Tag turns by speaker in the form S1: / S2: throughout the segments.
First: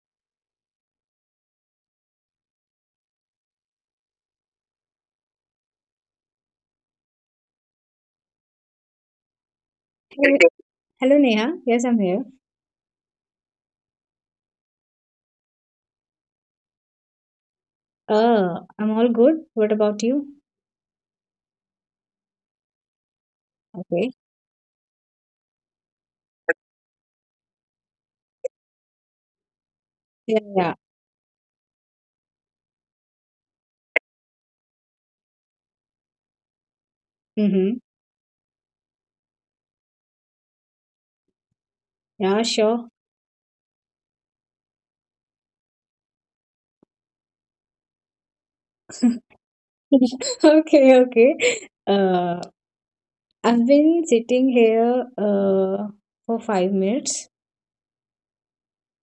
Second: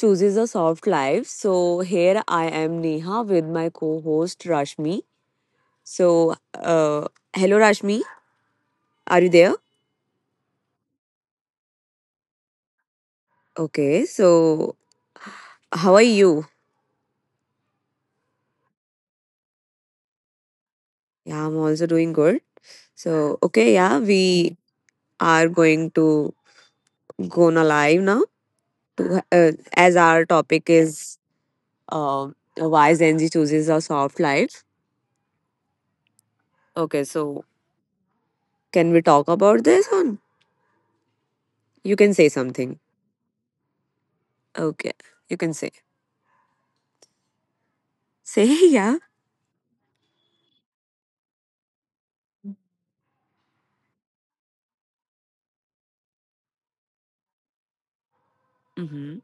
S1: chooses a soft life. So here I am Neha with my co-host Rashmi. So uh hello Rashmi, are you there?
S2: Hello, Neha. Yes, I'm here.
S1: Okay, so how are you?
S2: I'm all good. What about you?
S1: Yeah, I'm also doing good. So okay, yeah,
S2: Okay.
S1: we are going to go on a live now to as our
S2: Yeah,
S1: topic
S2: yeah.
S1: is why Gen Z chooses a soft life. Okay, so
S2: Mm-hmm.
S1: can we talk about this on? You can say
S2: Yeah,
S1: something.
S2: sure.
S1: Okay. You can say. Say yeah.
S2: Okay, okay. Uh, I've been sitting here for 5 minutes.
S1: Hmm.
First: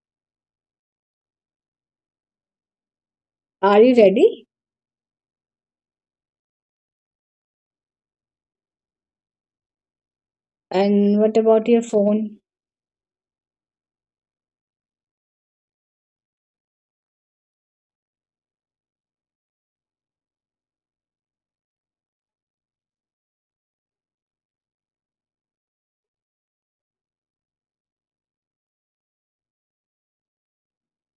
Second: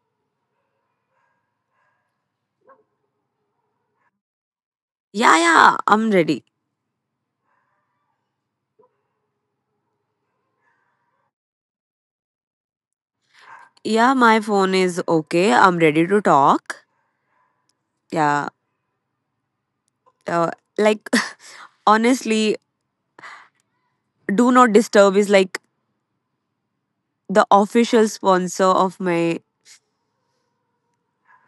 S2: Are you ready?
S1: Yeah, yeah, I'm ready.
S2: And what about your phone?
S1: Yeah, my phone is okay. I'm ready to talk. Yeah, uh, like honestly, do not disturb is like the official sponsor of my.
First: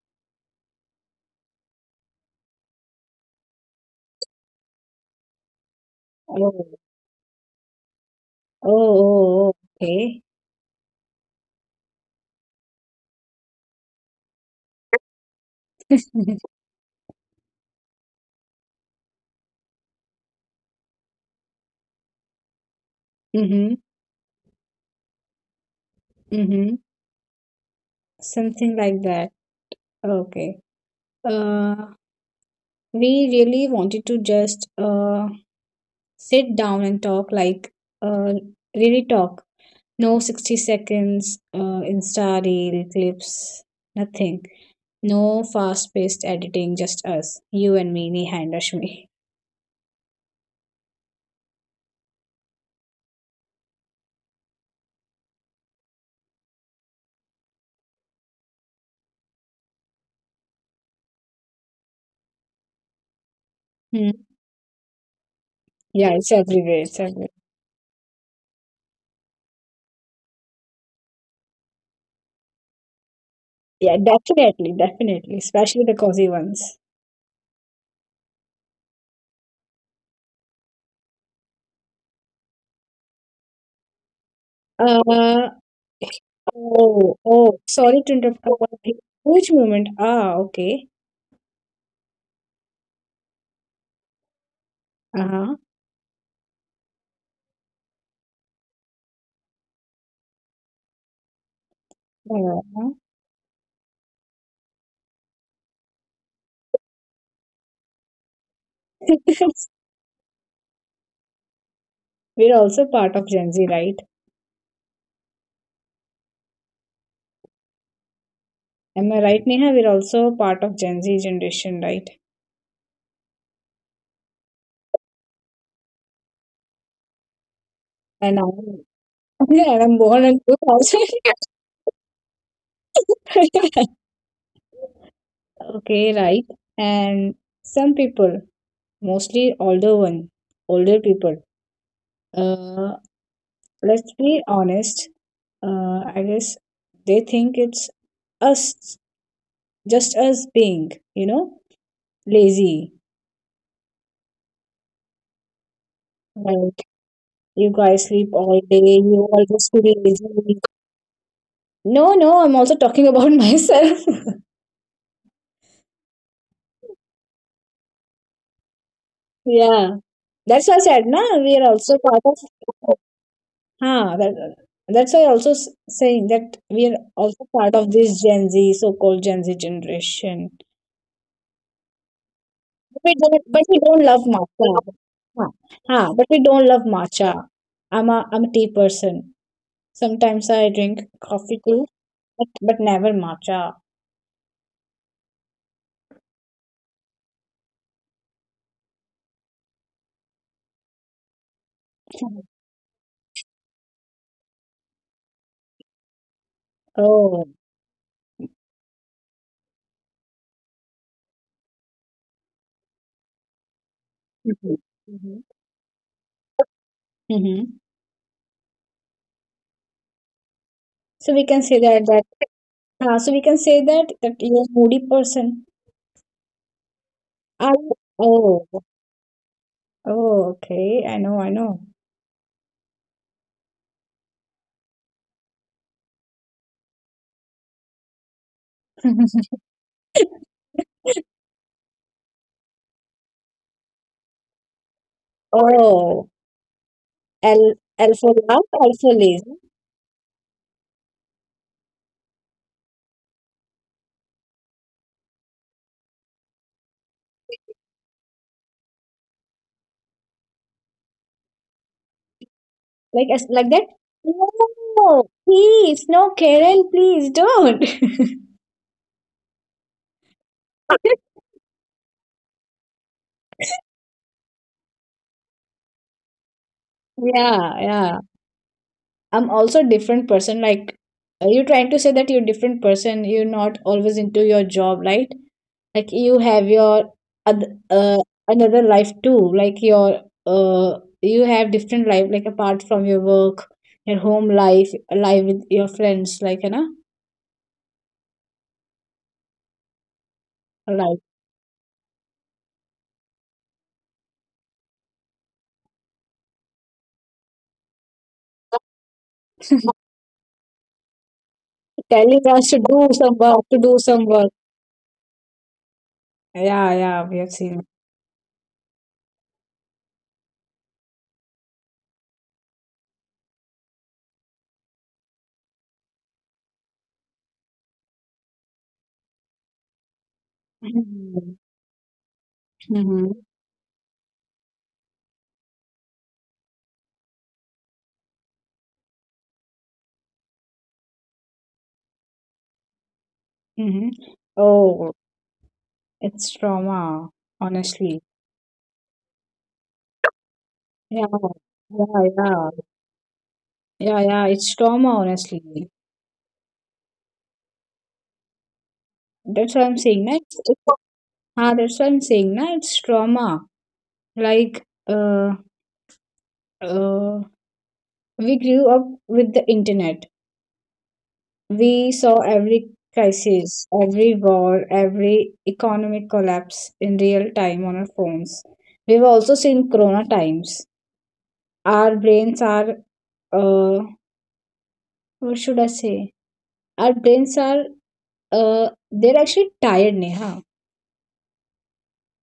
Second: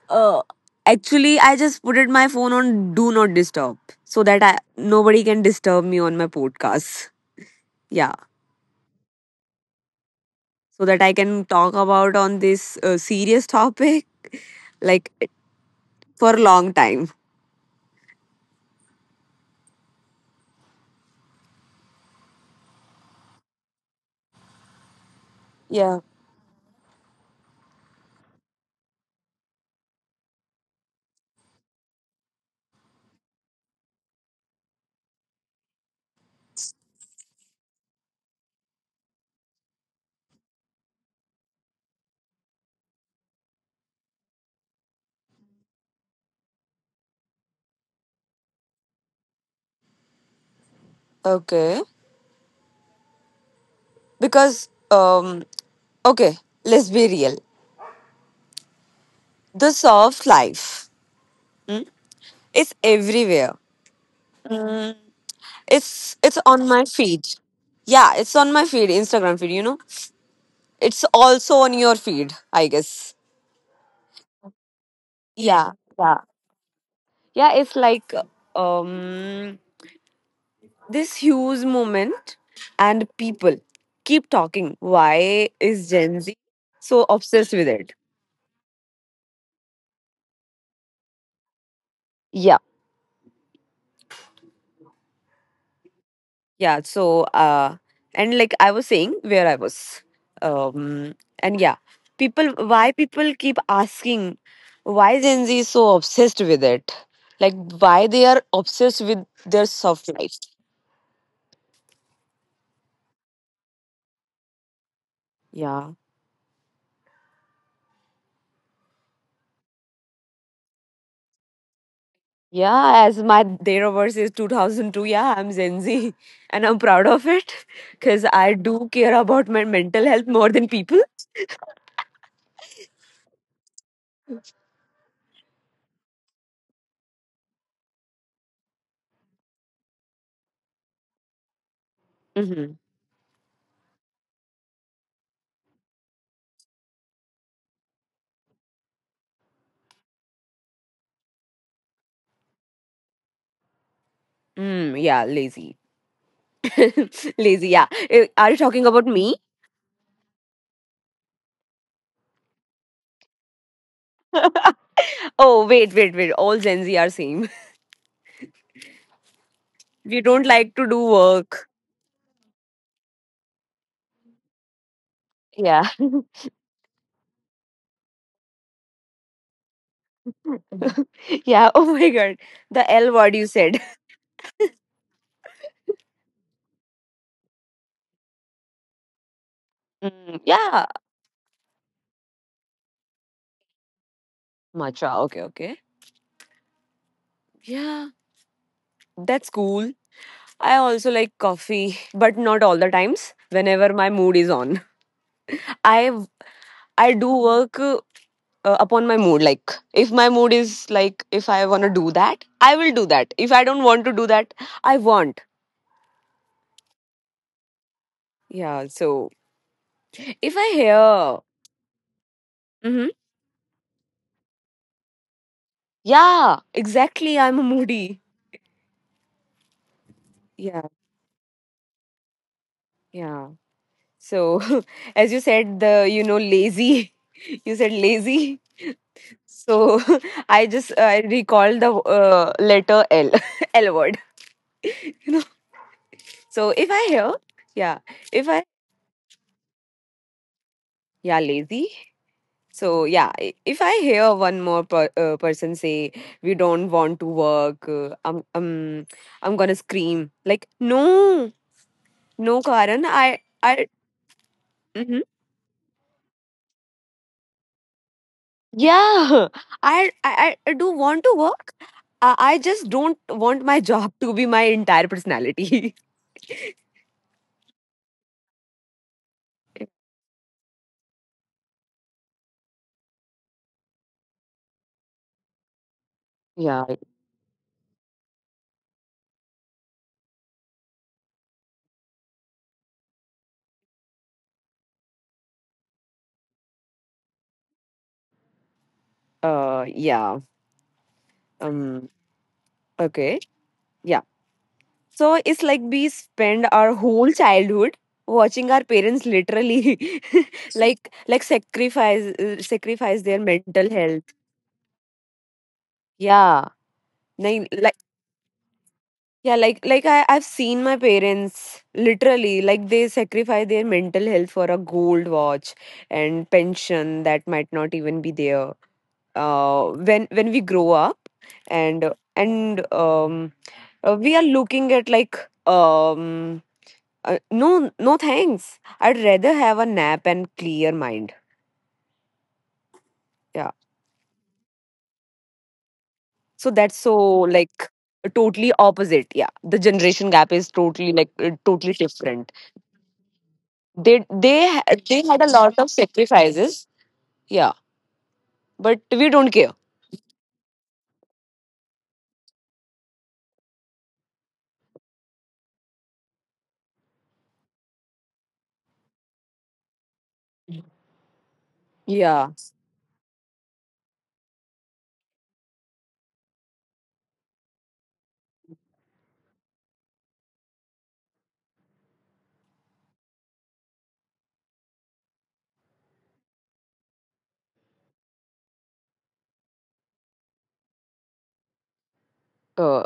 S1: Uh, Actually, I just put it my phone on do not disturb so that I nobody can disturb me on my
S2: Oh, oh,
S1: podcast. Yeah,
S2: oh, oh, okay.
S1: so that I can talk about on this serious topic. Like for a long time.
S2: Mm-hmm.
S1: Yeah.
S2: Mm-hmm. Something like that. Okay. Uh, we really wanted to just sit down and talk, like, uh, really talk, no 60 seconds insta reel clips, nothing, no fast paced editing, just us, you and me, Neha and Rashmi.
S1: Okay. Because okay, let's be real. The soft life is everywhere.
S2: Hmm. Yeah,
S1: It's
S2: it's
S1: it's on
S2: everywhere,
S1: my
S2: it's
S1: feed.
S2: everywhere.
S1: Yeah, it's on my Instagram feed, It's also on your feed, I guess.
S2: Yeah, definitely,
S1: Yeah.
S2: especially the
S1: Yeah.
S2: cozy ones.
S1: Yeah, it's like um this huge moment and people keep talking. Why is Gen
S2: uh,
S1: Z so obsessed with
S2: oh,
S1: it?
S2: oh, sorry to interrupt. One thing. Which moment? Ah, okay.
S1: Yeah.
S2: Uh-huh.
S1: Yeah so uh and like I was saying where I was, um and yeah, people keep
S2: Uh-huh.
S1: asking why Gen Z is so obsessed with it, like why they are obsessed with their soft life.
S2: We're also part of Gen Z, right?
S1: Yeah.
S2: Am I right, Neha? We're also part of Gen Z generation, right?
S1: Yeah, as my dataverse is 2002. Yeah, I'm Gen Z. And I'm proud of it because I
S2: And
S1: do
S2: I'm,
S1: care about my
S2: and
S1: mental
S2: I'm
S1: health
S2: born
S1: more
S2: and
S1: than
S2: grew
S1: people.
S2: also. Okay, right. And some people, mostly older one, older people.
S1: Mm-hmm.
S2: Uh, let's be honest. I guess they think it's us, just us being lazy.
S1: Yeah, lazy.
S2: Like,
S1: Lazy, yeah.
S2: you
S1: Eh,
S2: guys
S1: are you
S2: sleep
S1: talking about
S2: all day.
S1: me?
S2: You always feel lazy. No, no, I'm also talking about myself.
S1: Oh, wait, wait, wait. All Gen Z are same. We
S2: Yeah.
S1: don't like to
S2: That's
S1: do
S2: why I said, no,
S1: work.
S2: we are also part of. Huh, that's why I also
S1: Yeah.
S2: saying that we are also part of this Gen Z, so-called Gen Z generation.
S1: Yeah. Oh my God. The L
S2: We
S1: word you
S2: don't, but
S1: said.
S2: we don't love matcha. Huh, huh, but we don't love matcha. I'm a tea person.
S1: Mm,
S2: Sometimes I
S1: yeah.
S2: drink coffee too, but never matcha.
S1: Matcha. Okay, okay. Yeah. That's cool. I also like coffee, but not all the times. Whenever my mood is on. I I do
S2: Oh.
S1: work upon my mood. Like if my mood is like if I want to do that, I will do that. If I don't want to do that,
S2: Mhm.
S1: I want.
S2: Mm-hmm.
S1: Yeah. So if I hear,
S2: So we
S1: mm-hmm.
S2: can say that that so we can say that that you're a moody person.
S1: Yeah, exactly. I'm a
S2: Are you?
S1: moody.
S2: Oh.
S1: Yeah,
S2: Oh, okay. I know, I know.
S1: yeah. So, as you said, the, lazy, you said lazy. So, I just I recall the letter L, L word. You know, so if I
S2: Oh,
S1: hear, yeah, if
S2: El
S1: I,
S2: Elfo Love, Elfo Lazy.
S1: yeah, lazy. So, yeah, if I hear one more person say, we don't want to work, I'm gonna scream. Like, no, no, Karan,
S2: Like, as like that? No, please, no, Karen, please don't.
S1: yeah. I do want to work. I just don't want my job to be my entire personality.
S2: Yeah, yeah. I'm also a different person. Like, are you trying to say that you're a different person? You're not always into your job, right? Like,
S1: Yeah.
S2: you have your oth- uh, another life too, like, your you have different life, like, apart from your work, your home life with your friends, like, you know,
S1: Yeah.
S2: like.
S1: Um. Okay. Yeah. So it's like we spend our whole childhood watching our parents literally, like sacrifice sacrifice
S2: telling
S1: their
S2: us to
S1: mental
S2: do some
S1: health.
S2: work to do some work
S1: Yeah.
S2: Yeah,
S1: Like
S2: yeah, we have seen.
S1: yeah, like I've seen my parents literally like they sacrifice their mental health for a gold watch and pension that might not even be there. When we grow up and
S2: Mm-hmm.
S1: and
S2: Mm-hmm.
S1: we are looking at like, um, no, no thanks. I'd rather have a nap and clear mind. Yeah,
S2: Mm-hmm. Oh.
S1: so that's
S2: It's
S1: so
S2: trauma,
S1: like totally
S2: honestly.
S1: opposite. Yeah, the generation gap is totally like
S2: Yeah,
S1: totally different.
S2: yeah, yeah,
S1: they they
S2: yeah,
S1: ha-
S2: yeah,
S1: they
S2: it's
S1: had a
S2: trauma,
S1: lot of
S2: honestly.
S1: sacrifices, yeah, but we don't care.
S2: That's what I'm saying next. Ah, that's what I'm saying. Na, it's trauma. Like, uh, we grew up with the internet. We
S1: Yeah.
S2: saw every crisis, every war, every economic collapse in real time on our phones. We've also seen corona times. Our brains are, uh, what should I say? Our brains are, they're actually tired, Neha.
S1: uh,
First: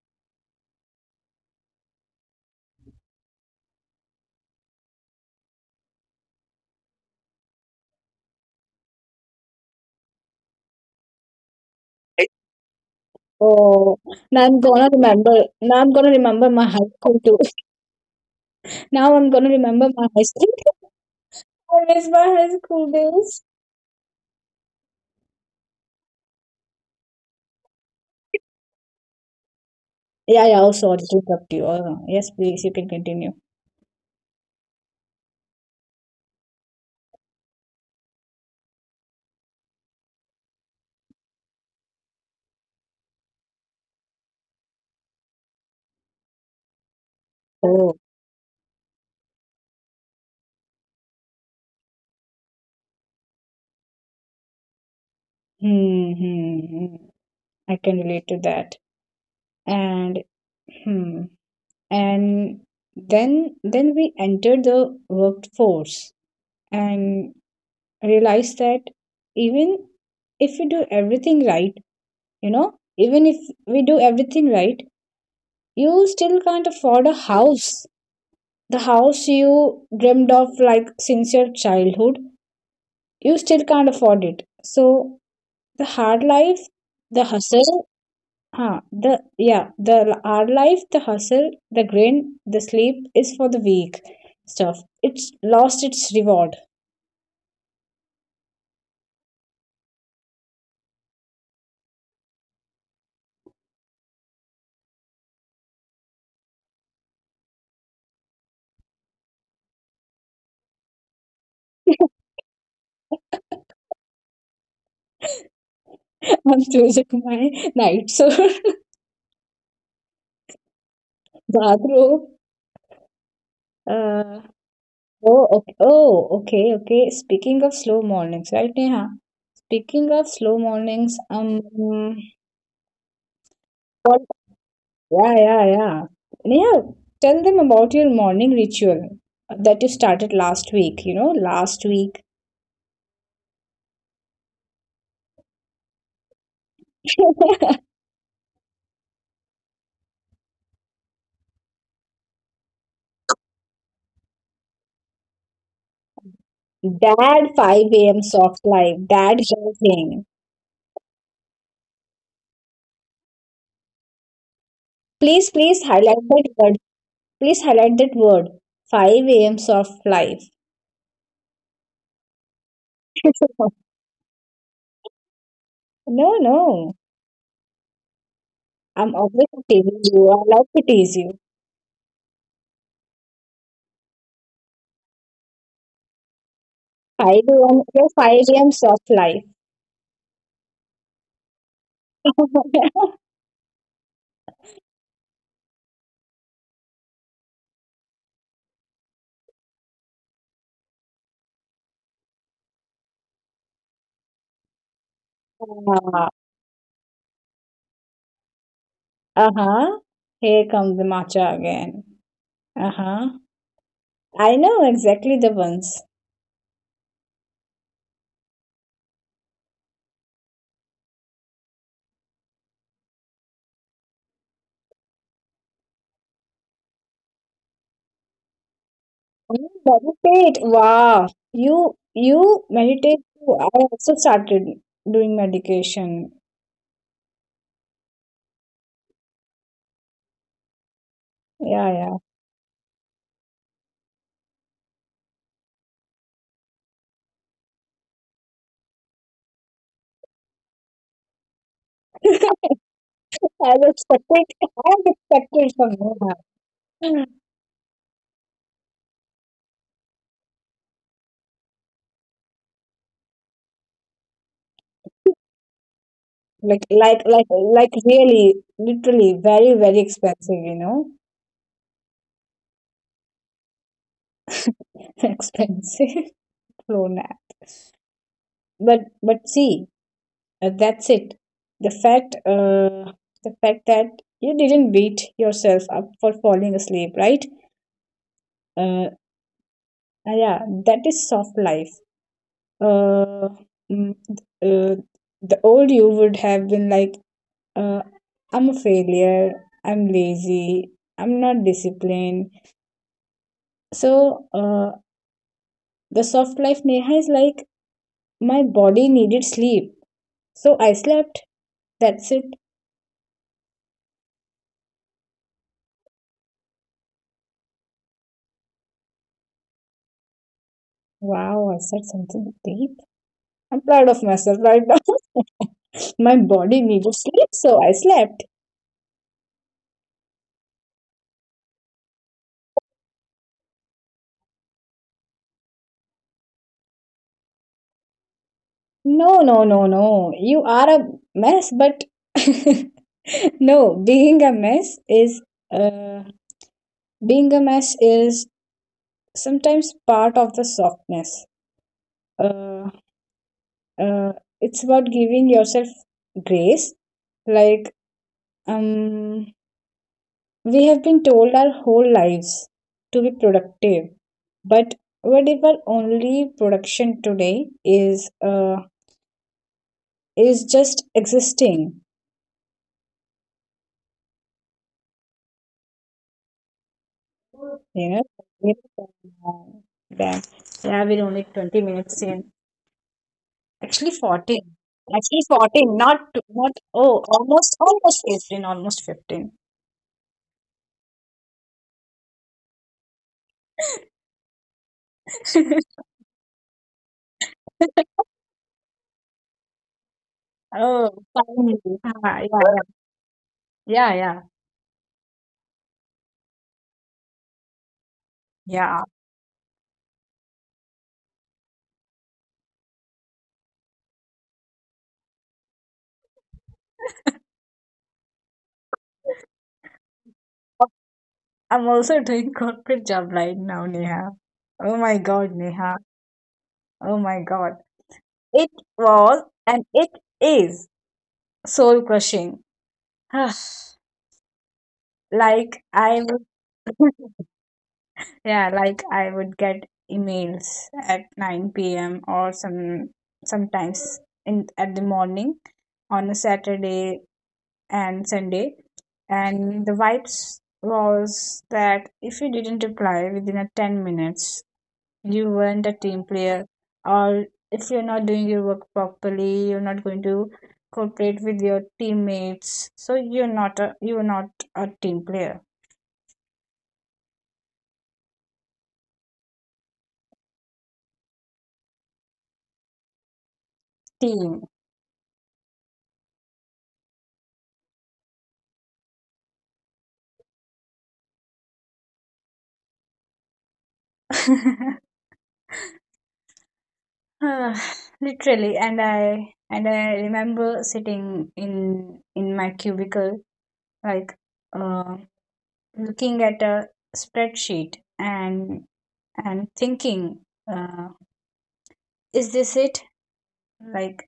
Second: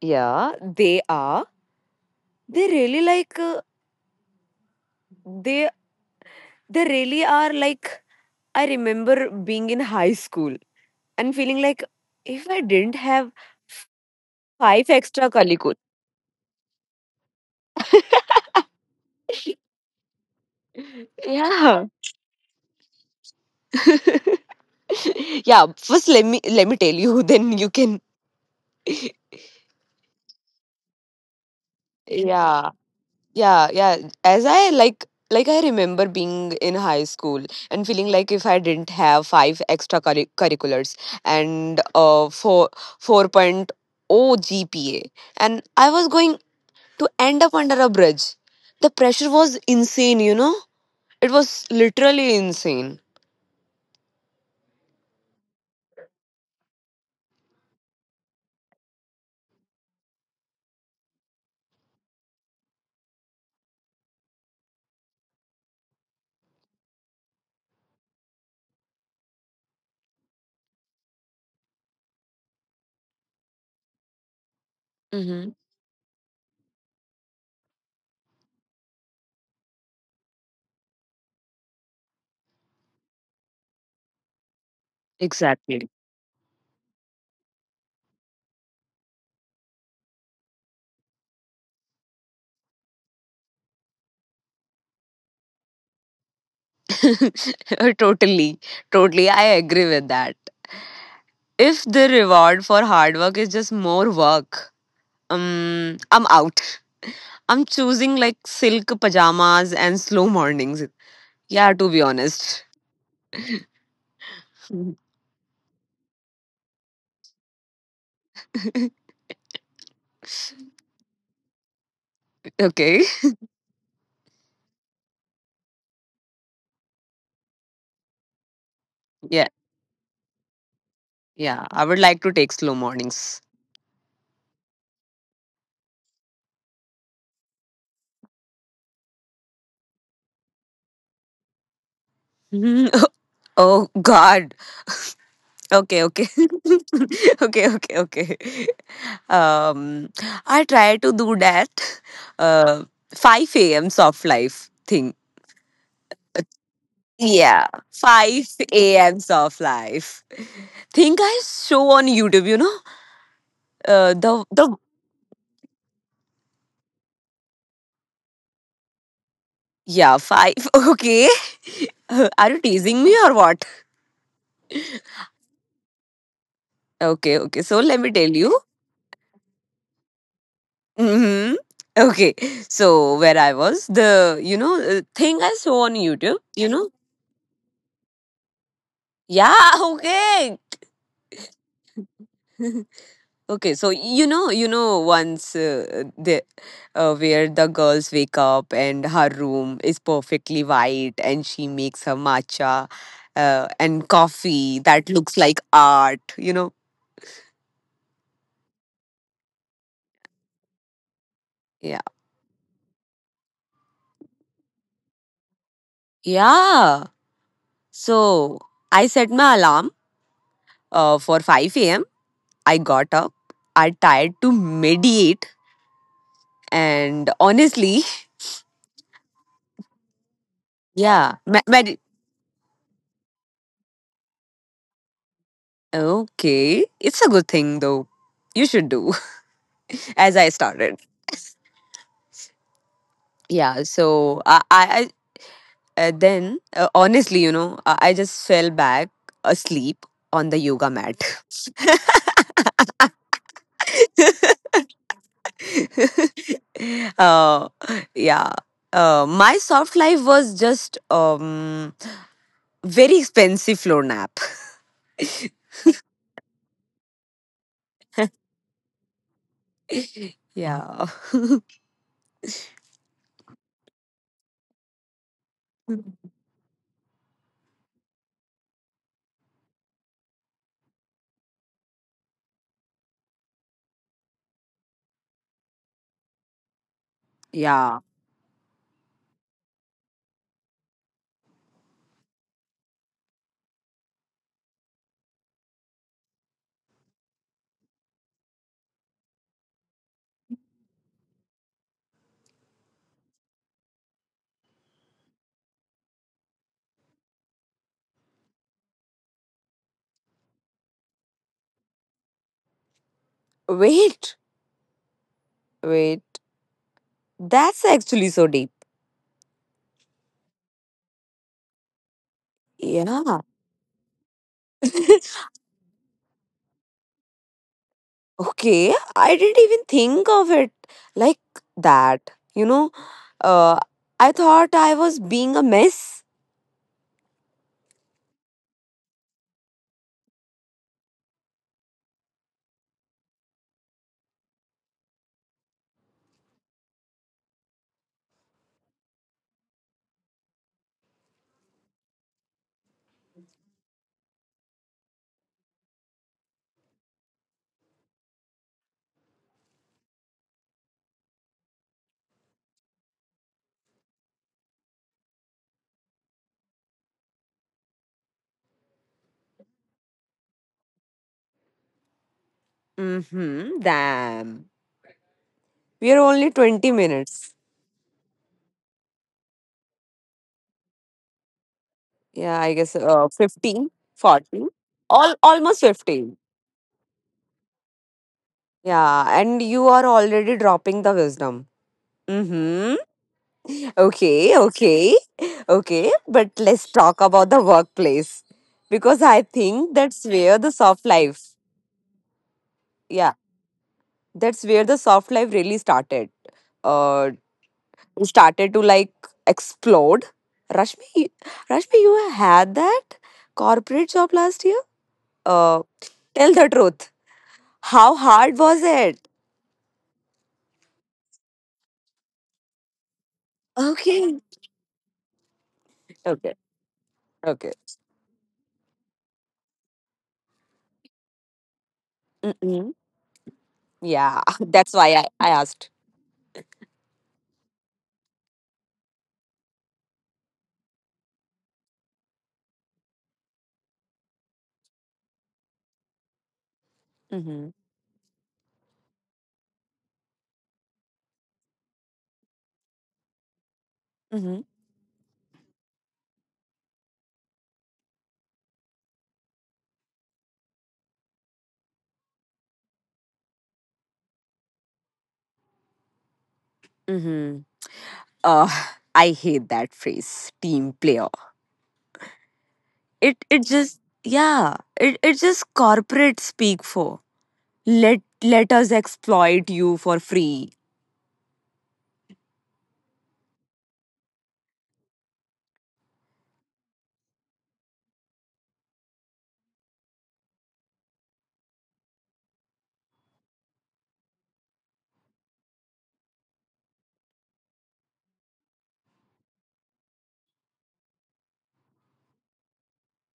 S1: yeah, they are. They really like they they really are like I remember being in high school and feeling like if I didn't have
S2: Oh, now I'm gonna
S1: five extra
S2: remember. Now
S1: calicos.
S2: I'm gonna remember my high school too. Now I'm gonna remember my high school. I
S1: Yeah.
S2: miss my high school days.
S1: Yeah, first let me tell you. Then you can.
S2: Yeah, yeah, oh, sorry to interrupt you. Yes, please, you can
S1: Yeah.
S2: continue.
S1: Yeah, yeah. As I like I remember being in high school and feeling like if I didn't have five extra curriculars and four 4.0 GPA and I was going to end up
S2: Oh.
S1: under a bridge. The pressure was insane, you know? It was literally insane.
S2: Hmm, hmm, hmm. I can relate to that. And hmm. And then we entered the workforce and realized that, even if you do everything right, you know, even if we do everything right,
S1: Mm-hmm.
S2: you still can't afford a house. The house you dreamed of, like, since your childhood, you still can't afford it, so the hard
S1: Exactly.
S2: life, the hustle, huh, the hard life, the hustle, the grind, the sleep is for the weak stuff, it's lost its reward.
S1: Totally. Totally. I agree with that. If the reward for hard work is just more work, I'm out. I'm choosing like silk pajamas and slow mornings. Yeah, to be honest.
S2: I'm choosing my night, so bathrobe.
S1: Okay.
S2: uh, oh, okay. Oh, okay, okay. Speaking of slow mornings, right, Neha? Speaking
S1: Yeah.
S2: of slow mornings,
S1: Yeah. I would like to take slow mornings.
S2: Yeah, yeah, yeah. And yeah, tell them about your morning ritual that you started last week, last week.
S1: Mhm. Oh God. Okay. Okay. Okay. Okay. Okay. Um, I try to do that. Uh, 5 a.m. soft life thing.
S2: That 5 a.m.
S1: Yeah,
S2: soft life, that
S1: 5 a.m.
S2: jogging.
S1: soft life thing. I show on YouTube, you know,
S2: Please,
S1: the
S2: please highlight that word. Please highlight that word. 5 a.m. soft life.
S1: Yeah, five. Okay. Are you teasing me or what?
S2: No, no.
S1: Okay, okay. So let me
S2: I'm
S1: tell
S2: always
S1: you.
S2: teasing you. I love to tease you.
S1: Mm-hmm. Okay. So where I was, the you know thing I saw on YouTube,
S2: 5
S1: you
S2: a.m.
S1: know.
S2: Your 5 a.m. soft life.
S1: Yeah. Okay. Okay. So you know, once the where the girls wake up and her room is perfectly white, and she makes her matcha and coffee that looks like art. You know.
S2: Uh-huh. Here comes the matcha again.
S1: Yeah.
S2: Uh-huh. I know exactly the ones.
S1: Yeah. So I set my alarm for 5 a.m. I got up. I tried to mediate, and honestly,
S2: You meditate. Wow. You
S1: yeah, me-
S2: you
S1: med-
S2: meditate too. I also started doing meditation.
S1: okay, it's a good thing though. You should do as I
S2: Yeah,
S1: started.
S2: yeah.
S1: Yeah, so I- then honestly, you know, I just fell back asleep on the yoga mat.
S2: I was expected I was expected from Neha.
S1: uh, yeah. My soft life was just very expensive floor nap.
S2: Like, really, literally, very, very expensive, you know.
S1: Yeah.
S2: Expensive phone app. But see, that's it. The fact uh the fact that you didn't beat yourself up for falling asleep, right? uh,
S1: Yeah.
S2: yeah, that is soft life. uh, mm, uh, the old you would have been like, uh, I'm a failure, I'm lazy, I'm not disciplined, so, the soft life, Neha, is like, my body needed sleep, so I slept. That's it.
S1: Wait, wait. That's actually so deep.
S2: Wow, I said something deep. I'm proud of
S1: Yeah.
S2: myself right now. My body needed sleep, so I slept.
S1: Okay. I didn't even think of it like that. You know, uh, I thought I was being a mess.
S2: No, no, no, no. You are a mess, but no, uh, being a mess is sometimes part of the softness. Uh, uh, it's about giving yourself grace. Like, um, we have been told our whole lives to be productive, but what if our only production today is just existing?
S1: Mm hmm. Damn. We are only 20
S2: Yes,
S1: minutes.
S2: yes, um, then, yeah, we're only 20 minutes in.
S1: Yeah, I guess
S2: Actually, 14.
S1: 15,
S2: Actually,
S1: 40,
S2: 14, not,
S1: all,
S2: not,
S1: almost
S2: oh,
S1: 15.
S2: almost 15, almost 15.
S1: Yeah, and you are already dropping the wisdom. Mm-hmm. Okay, okay, okay. But let's talk about the workplace because I think that's
S2: Oh,
S1: where the
S2: finally.
S1: soft
S2: Ah,
S1: life,
S2: yeah, yeah,
S1: yeah,
S2: yeah, yeah.
S1: that's where the soft life really started. Uh,
S2: Yeah.
S1: started to like explode. Rashmi, Rashmi, you had that corporate job last year. Uh, tell the truth. How hard was it?
S2: I'm also doing corporate job right now, Neha. Oh my
S1: Okay.
S2: God, Neha. Oh my
S1: Okay.
S2: God.
S1: Okay.
S2: It was and it is soul crushing.
S1: Mm-mm. Yeah,
S2: like
S1: that's why
S2: I'm
S1: I asked.
S2: Yeah, like I would get emails at 9 p.m., or sometimes in at the morning, on a Saturday and Sunday.
S1: Mm-hmm.
S2: And the vibes was that if you didn't reply within a 10 minutes, you
S1: Mm-hmm.
S2: weren't a team player, or if you're not doing your work properly, you're not going to cooperate with your teammates. So, you're not a team player.
S1: Mm-hmm. Uh, I hate that phrase, team player. It
S2: Team.
S1: just yeah, it just corporate speak for. Let us exploit you for free.
S2: Ah, literally, and I remember sitting in my cubicle, like, uh, looking at a spreadsheet, and thinking, uh, is this it? Like,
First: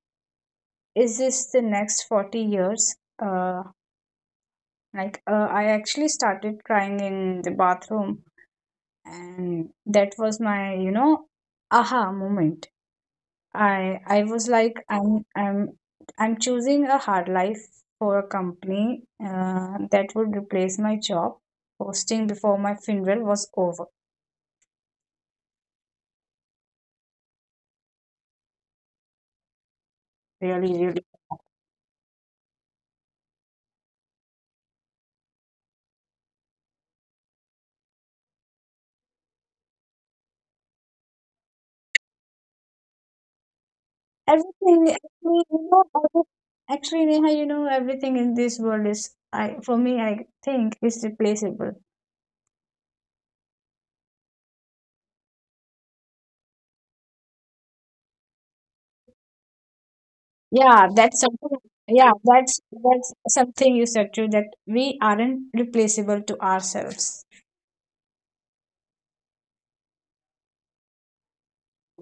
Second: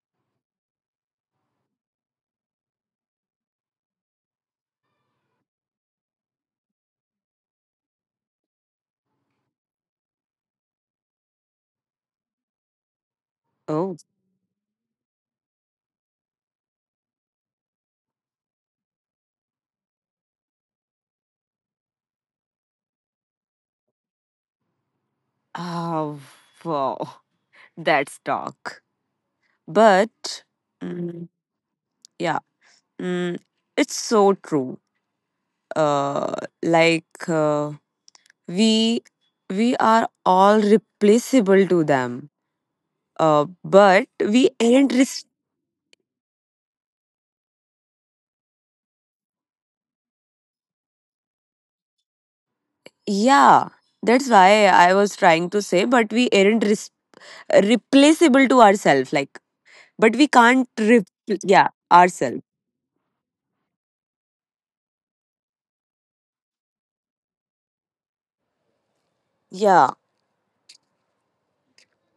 S2: is this the next 40 years? uh, I actually started crying in the bathroom, and that was my aha moment. I
S1: Oh.
S2: I was like, I'm choosing a hard life for a company that would replace my job. Posting before my funeral was over.
S1: Oh, wow. That's dark. But
S2: Really, really.
S1: mm, yeah, mm, it's so true. Uh, like. We we are all replaceable to them, but we aren't
S2: Everything actually, you know, actually, Neha, you know, everything in this world is, I, for me, I think, is replaceable.
S1: yeah, that's why I was trying to say, but we aren't replaceable to ourselves, like but we can't
S2: Yeah, that's
S1: repl-
S2: something.
S1: yeah,
S2: Yeah,
S1: ourselves.
S2: that's something you said too, that we aren't replaceable to ourselves.
S1: Yeah.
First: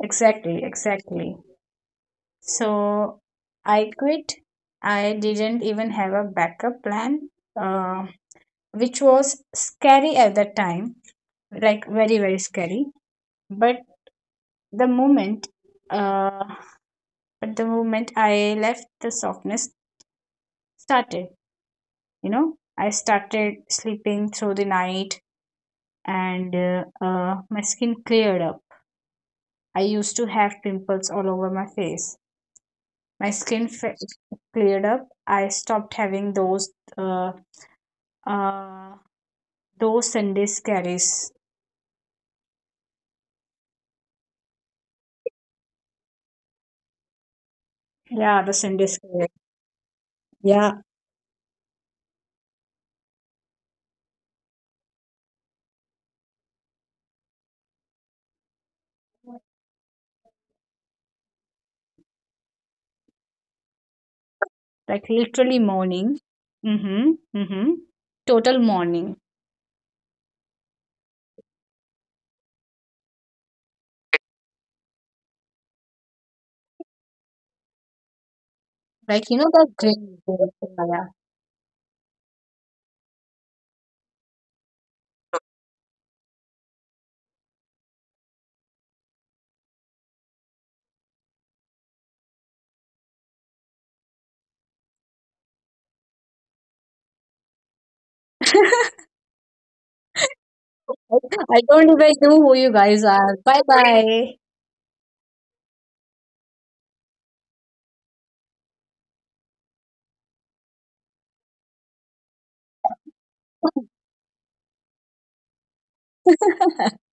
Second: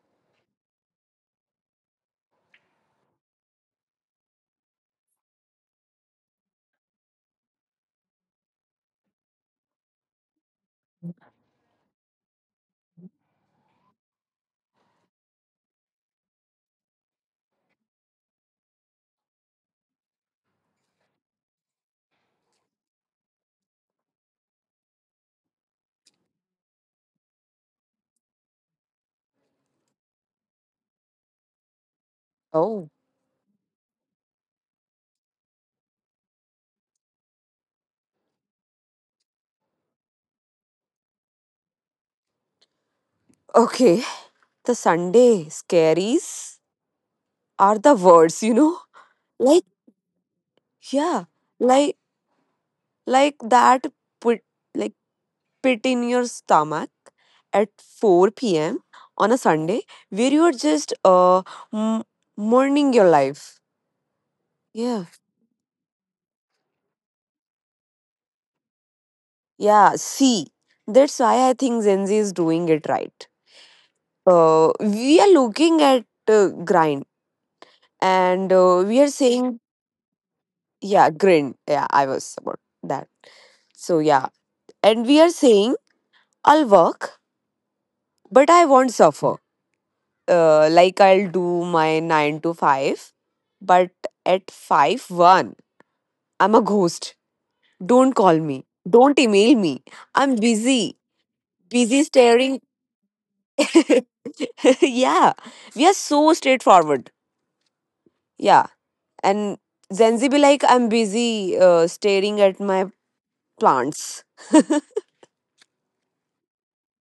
S2: Exactly, exactly. So I quit. I didn't even have a backup plan, uh, which was scary at the time, like, very, very scary. But the moment, uh, but the moment I left, the softness started. You know, I started sleeping through the night, and my skin cleared up. I used to have pimples all over my face.
S1: Oh,
S2: My skin cleared up. I stopped having uh, uh, Those Sundays carries.
S1: okay. The Sunday scaries are the worst,
S2: Yeah,
S1: you
S2: the
S1: know,
S2: Sundays carries.
S1: like
S2: Yeah,
S1: yeah, like like that put like. Pit in your stomach at 4 p.m. on a Sunday where you're just m- mourning your life. Yeah.
S2: like, literally, morning. Mm-hmm. Mm-hmm. Total morning.
S1: Yeah. See, that's why I think Gen Z is doing it right. We are looking at grind and we are
S2: Like, you know,
S1: saying,
S2: that great. Yeah.
S1: yeah, grind. Yeah, I was about that. So, yeah. And we are saying, I'll work, but I won't suffer. Uh, like I'll do my 9 to 5, but at 5 1, I'm a ghost. Don't call me. Don't email me. I'm busy.
S2: I don't even
S1: Busy
S2: know who you
S1: staring.
S2: guys are. Bye bye.
S1: Yeah. We are so straightforward. Yeah. And Gen Z be like, I'm busy staring at my plants.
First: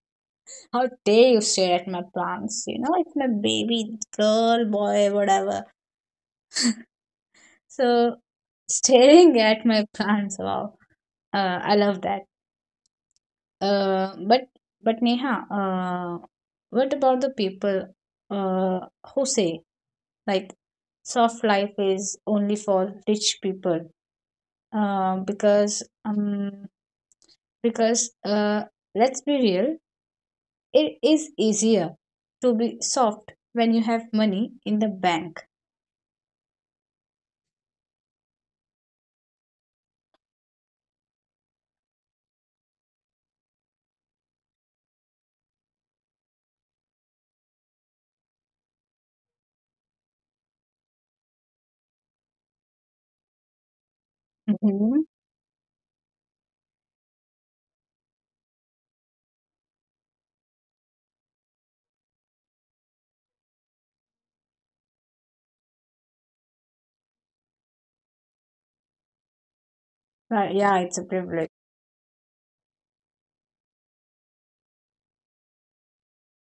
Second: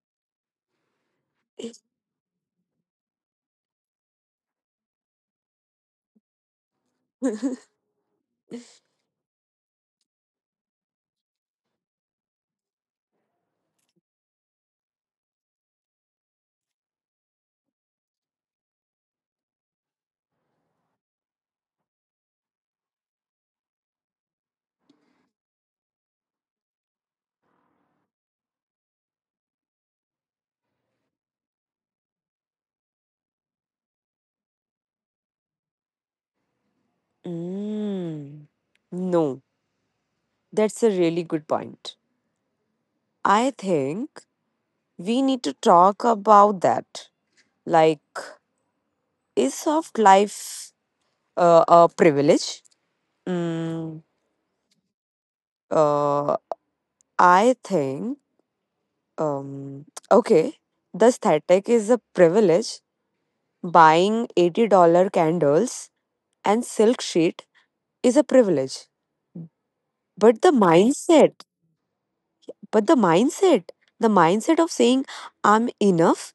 S2: How dare you stare at my plants? You know, it's my baby girl, boy, whatever. So, staring at my plants, wow. I love that. Uh, but but Neha, what about the people uh, who say, like, soft life is only for rich people? Uh, because um, because Let's be real, it is easier to be soft when you have money in the bank.
S1: Mm. No, that's a really good point. I think we need to talk about that. Like, is soft life a privilege. Mm,
S2: Hmm.
S1: uh, I think, okay, the aesthetic is a privilege. Buying $80 candles and silk sheet is a privilege. But
S2: Right,
S1: the
S2: yeah, it's a privilege.
S1: mindset, but the mindset of saying I'm enough,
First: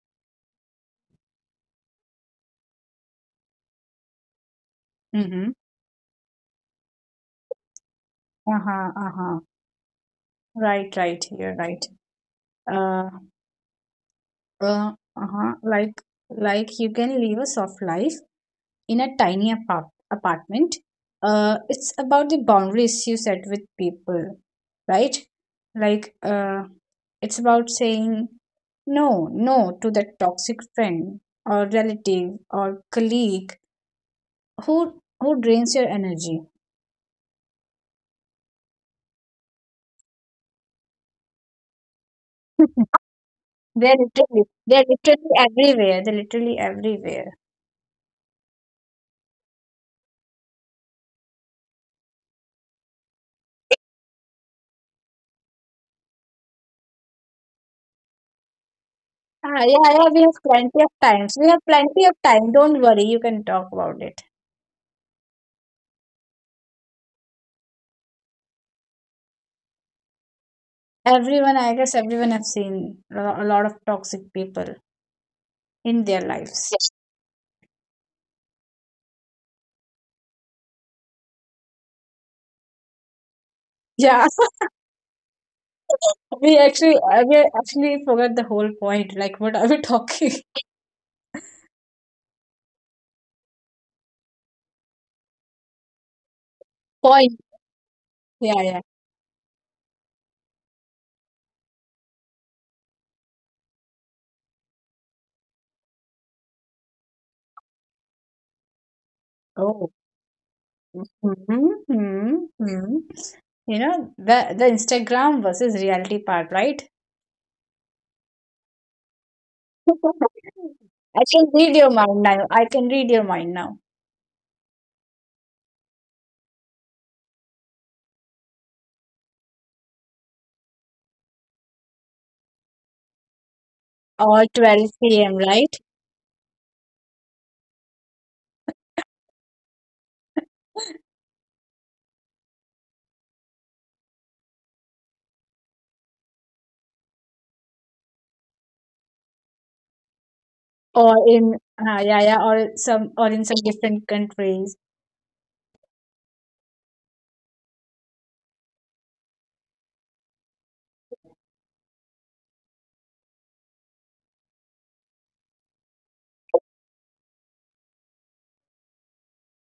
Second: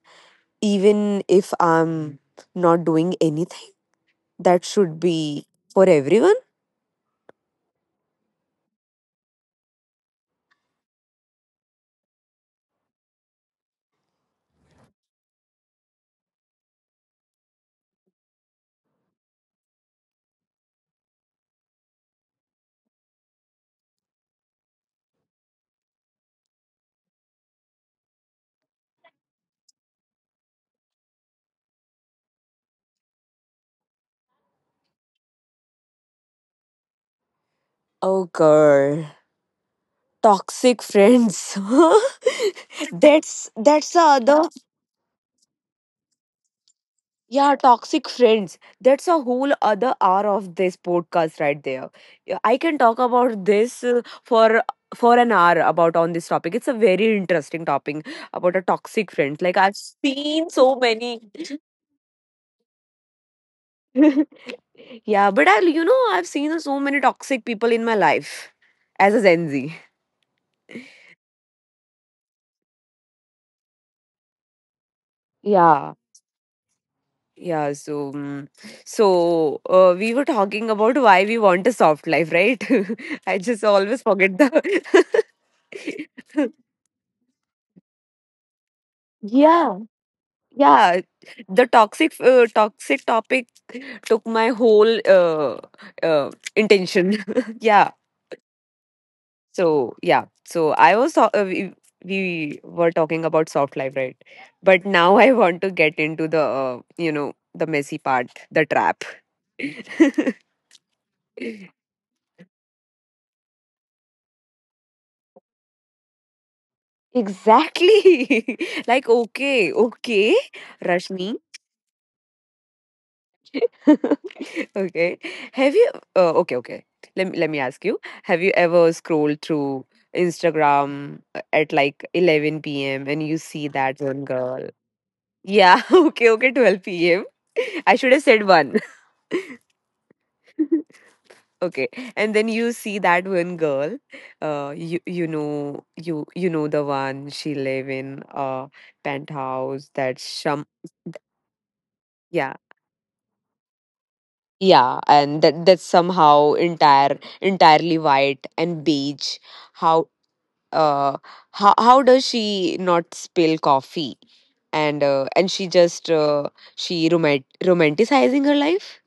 S1: even if I'm not doing anything, that should be
S2: Mm-hmm.
S1: for everyone.
S2: Uh-huh, uh-huh. Right, right, you're right. Uh, uh-huh, like, you can live a soft life in a tiny apartment, it's about the boundaries you set with people, right. Like, it's about saying no, no to that toxic friend or relative or colleague who drains your energy.
S1: Oh, girl. Toxic friends. That's
S2: they're
S1: the
S2: literally
S1: other.
S2: they're literally everywhere, they're literally everywhere.
S1: Yeah, toxic friends, that's a whole other hour of this podcast right there. Yeah, I can talk about this for for an hour about on this topic. It's a very interesting topic about a toxic friend, like
S2: Ah,
S1: I've
S2: yeah, yeah, we have
S1: seen
S2: plenty
S1: so
S2: of
S1: many.
S2: times, we have plenty of time, don't worry, you can talk about it.
S1: Yeah, but I, you know, I've seen so many toxic people in my life as a Gen Z.
S2: Everyone, I guess everyone have seen a lot of toxic people in
S1: Yeah.
S2: their lives.
S1: Yeah, so we were talking about why we want a soft life, right? I just always
S2: Yeah,
S1: forget the.
S2: we actually forgot the whole point. Like, what are we
S1: Yeah,
S2: talking?
S1: yeah, the toxic toxic topic took my whole
S2: Point.
S1: intention. Yeah,
S2: Yeah, yeah.
S1: so yeah, so I was so- we were talking about soft life, right? But now I want to get into the you know, the messy part, the trap.
S2: Oh. Hmm, hmm, hmm. You know the Instagram versus reality part, right?
S1: Exactly. Like, okay, okay,
S2: I can read
S1: Rashmi.
S2: your mind now. I can read your mind now.
S1: Okay. Have you okay, okay. Let me ask you. Have you ever scrolled through Instagram at like 11 p.m. and you see
S2: Or
S1: that one girl?
S2: 12 p.m., right?
S1: Yeah, okay, okay, 12 p.m. I should have said one. Okay, and then you see that one girl, you know the one she live in a penthouse that
S2: Or
S1: some
S2: in Yeah, yeah, or
S1: yeah.
S2: some or in some different countries.
S1: Yeah, and that's somehow entirely white and beige. How uh how how does she not spill coffee? And she just she romanticizing her life.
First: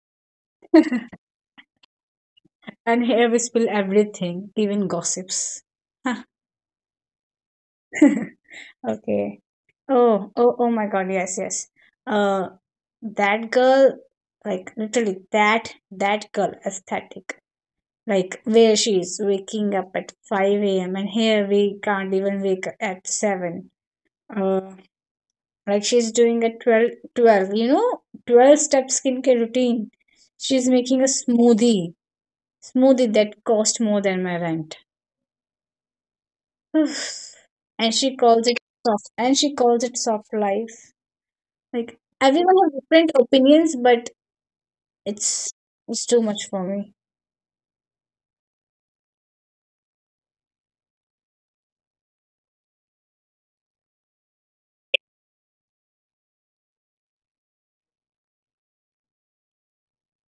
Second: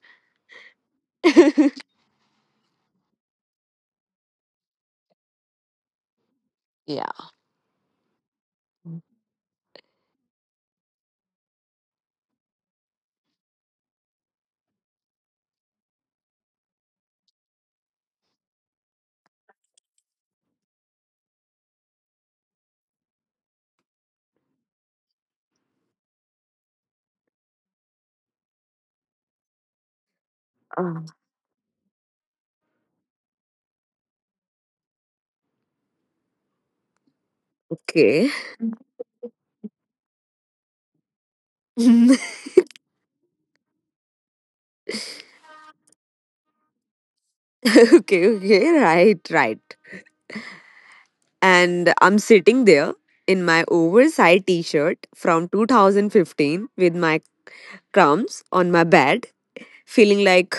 S2: And here we spill everything, even gossips.
S1: Yeah.
S2: Okay. Oh, oh, oh my God. Yes, yes. Uh, that girl, like, literally, that girl aesthetic. Like, where she is waking up at 5 a.m. and here we can't even wake up at 7. Uh, like, she's doing a 12, 12, 12 step skincare routine. She's making
S1: Uh,
S2: a smoothie that cost more than my rent. and
S1: okay.
S2: she calls it soft and she calls it soft life Like everyone has different opinions, but it's it's too much for me.
S1: Okay. Okay. Right. Right. And I'm sitting there in my oversized T-shirt from 2015 with my crumbs on my bed, feeling like,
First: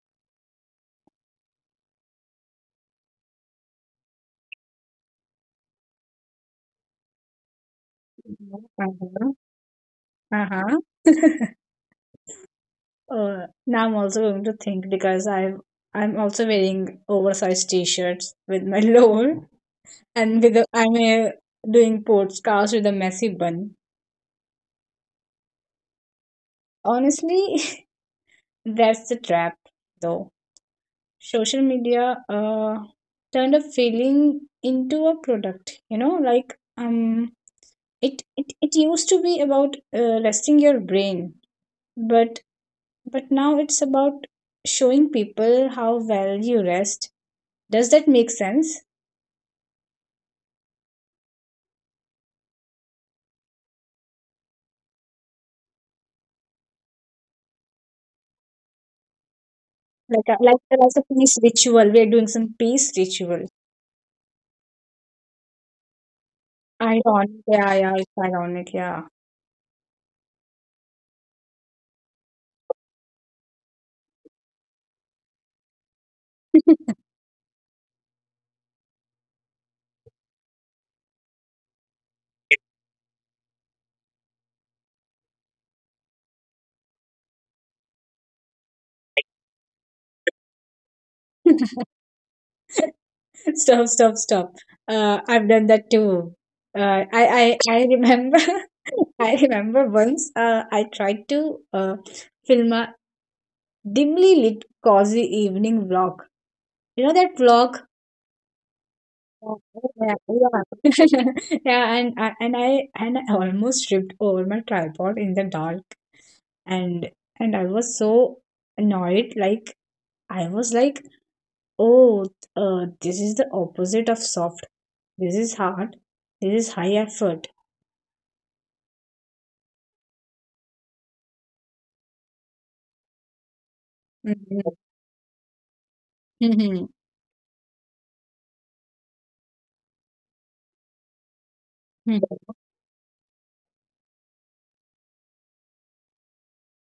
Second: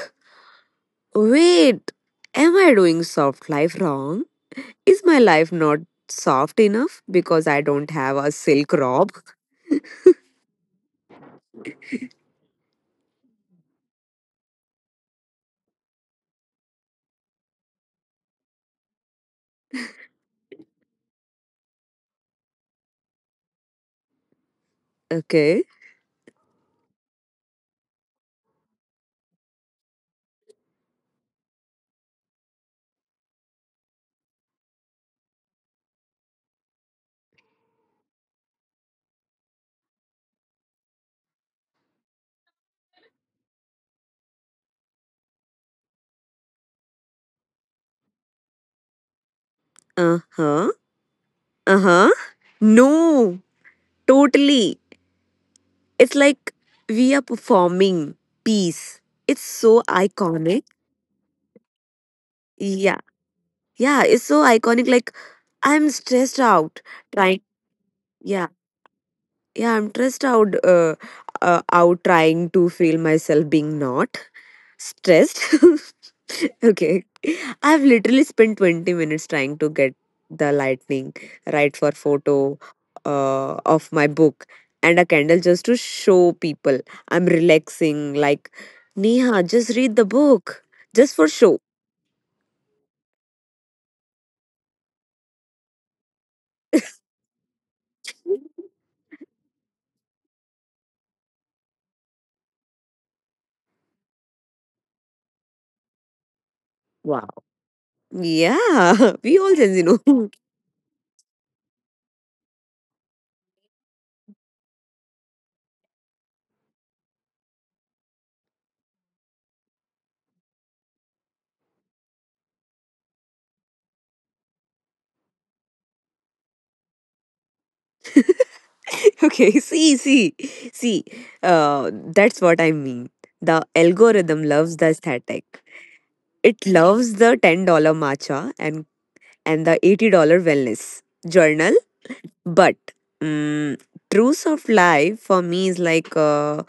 S1: wait, am I doing soft life wrong? Is my life not soft enough because I don't have a silk
S2: Uh-huh,
S1: robe?
S2: uh-huh. uh, now I'm also going to think, because I've, I'm also wearing oversized t-shirts with my lower, and with a, I'm a, doing sports cars with a messy bun,
S1: Okay.
S2: honestly. That's the trap, though. Social media turned a feeling into a product, it used to be about resting your brain, but now it's about showing people how well you rest. Does that make sense?
S1: Uh huh. Uh huh. No, totally. It's like we are performing peace. It's so
S2: Like a, like
S1: iconic.
S2: like a peace ritual, we're doing some peace
S1: Yeah.
S2: ritual.
S1: Yeah, it's so iconic. Like, I'm stressed out.
S2: Ironic.
S1: Trying.
S2: Yeah, yeah, it's
S1: Yeah.
S2: ironic, yeah.
S1: Yeah, I'm stressed out, out trying to feel myself being not stressed. Okay. I've literally spent 20 minutes trying to get the lightning right for photo of my book and a candle just to show people I'm relaxing. Like, Neha, just read the book just for show.
S2: Stop, stop, stop. I've done that too. I remember, I remember once I tried to film a dimly lit cozy evening vlog. You know that
S1: Wow.
S2: vlog?
S1: Yeah. We all Gen Z
S2: Yeah,
S1: know.
S2: yeah. Yeah, and I almost tripped over my tripod in the dark, and I was so annoyed. Like, I was like, oh, this is the opposite of soft. This is hard. This is high effort.
S1: Okay, see. That's what I mean. The algorithm
S2: Mhm,
S1: loves the aesthetic.
S2: mhm,
S1: It loves the $10 matcha and the $80 wellness journal.
S2: mhm,
S1: But, mm, truth of life for me is like uh,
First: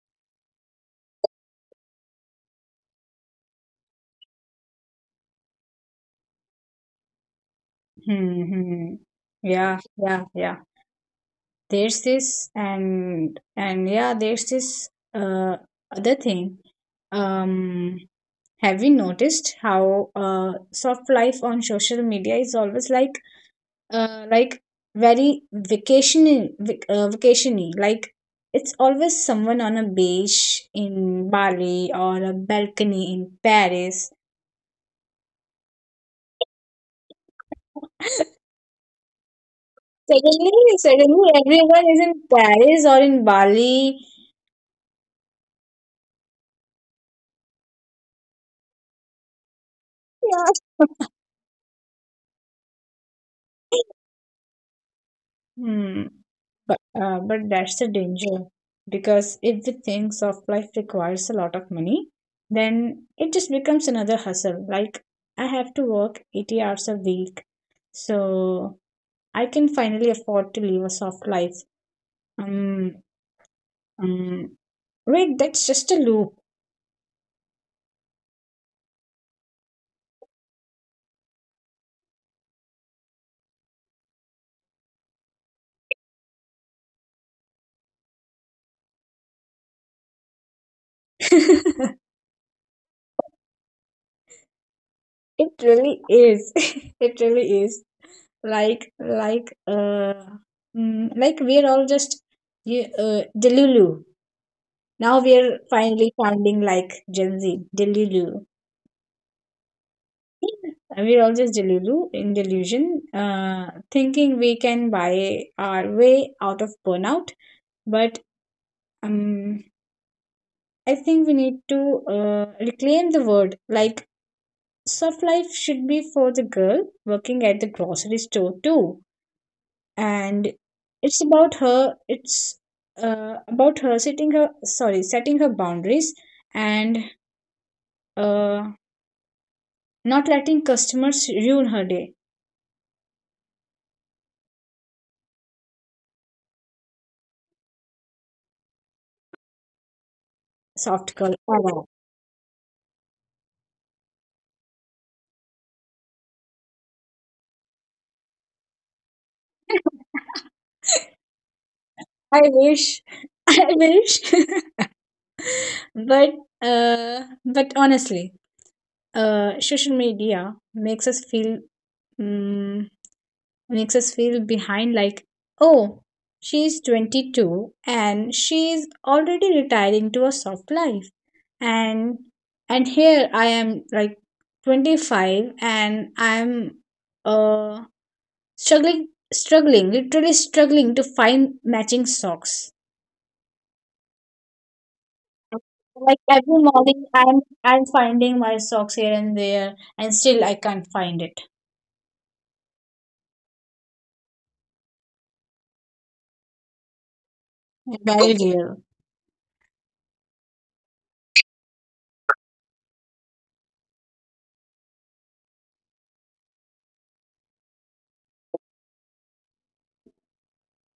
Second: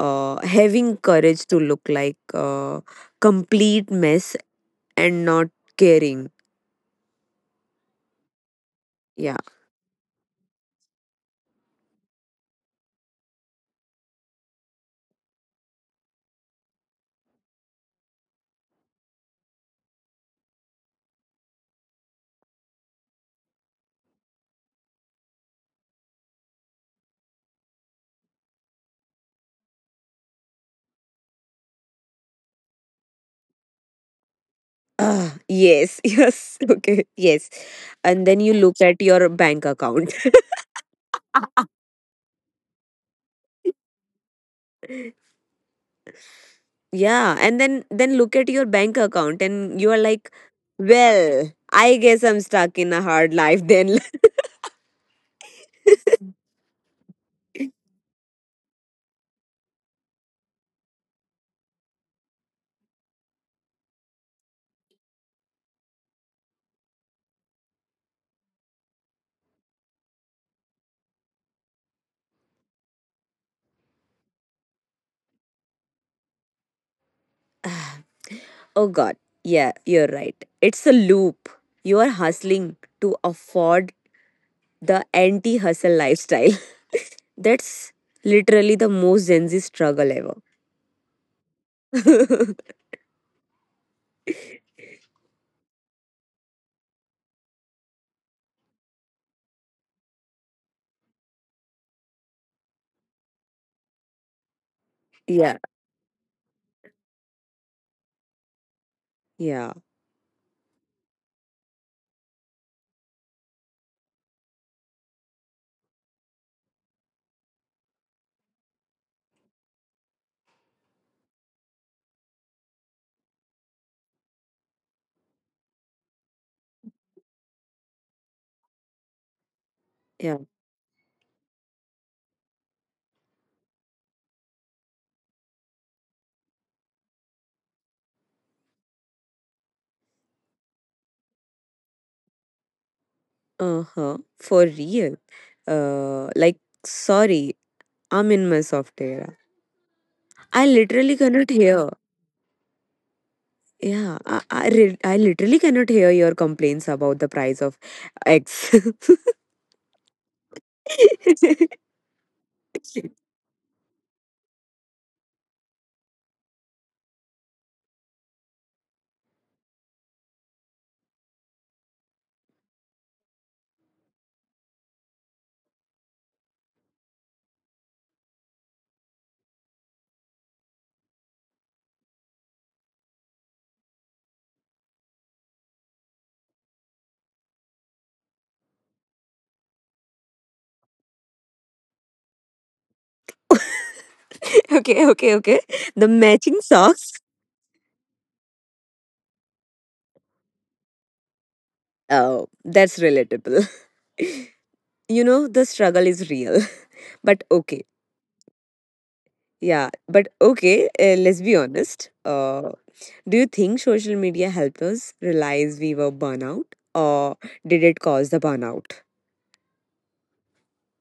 S1: uh, having courage to look like a complete mess and not caring.
S2: mhm.
S1: Yeah.
S2: Yeah, yeah, yeah. There's this, and yeah, there's this other thing. Um, have you noticed how soft life on social media is always like very vacation vacationy? Like, it's always someone on a beach in Bali or a balcony in Paris.
S1: Ah, yes. Yes. Okay. Yes. And then you look at your bank account.
S2: Suddenly, suddenly everyone is in Paris or in Bali.
S1: Yeah, and then look at your bank account and you are like,
S2: Yeah.
S1: well, I guess I'm stuck in a hard life then.
S2: Hmm. But that's the danger, because if we think soft life requires a lot of money, then it just becomes another hustle. Like, I have to work 80 hours a week, so I can finally afford to live a soft life. Um, um, wait, that's just a loop.
S1: Oh god. Yeah, you're right. It's a loop. You are hustling to afford the anti-hustle lifestyle. That's literally the most Gen Z struggle ever.
S2: It really is. It really is. Like, mm, like we're all just, yeah, delulu. Now
S1: Yeah.
S2: we're finally sounding like Gen Z delulu.
S1: Yeah.
S2: And we're all just delulu in delusion, uh thinking we can buy our way out of burnout. But um I think we need to reclaim the word. Like, soft life should be for the girl working at the grocery store too.
S1: Yeah.
S2: And it's about her, it's about her setting her, sorry, setting her boundaries, and uh, not letting customers ruin her day.
S1: Uh-huh. For real. Like, sorry, I'm in my soft era. I literally
S2: Soft
S1: cannot
S2: girl
S1: hear.
S2: era.
S1: Yeah, I literally cannot hear your complaints about the price of eggs.
S2: I wish. I wish. But but honestly, social media makes us feel, mm, makes us feel behind. Like, oh, she's 22 and she's already retiring to a soft life, and and here I am like 25 and I'm uh struggling, struggling, literally struggling to find matching socks.
S1: Okay, okay, okay. The
S2: Like,
S1: matching
S2: every morning
S1: socks.
S2: I'm, I'm finding my socks here and there, and still I can't find it.
S1: Oh, that's relatable. You know, the struggle is real. But okay,
S2: Very real.
S1: yeah. But okay, let's be honest. Do you think social media helped us realize we were burnout, or did it cause the burnout?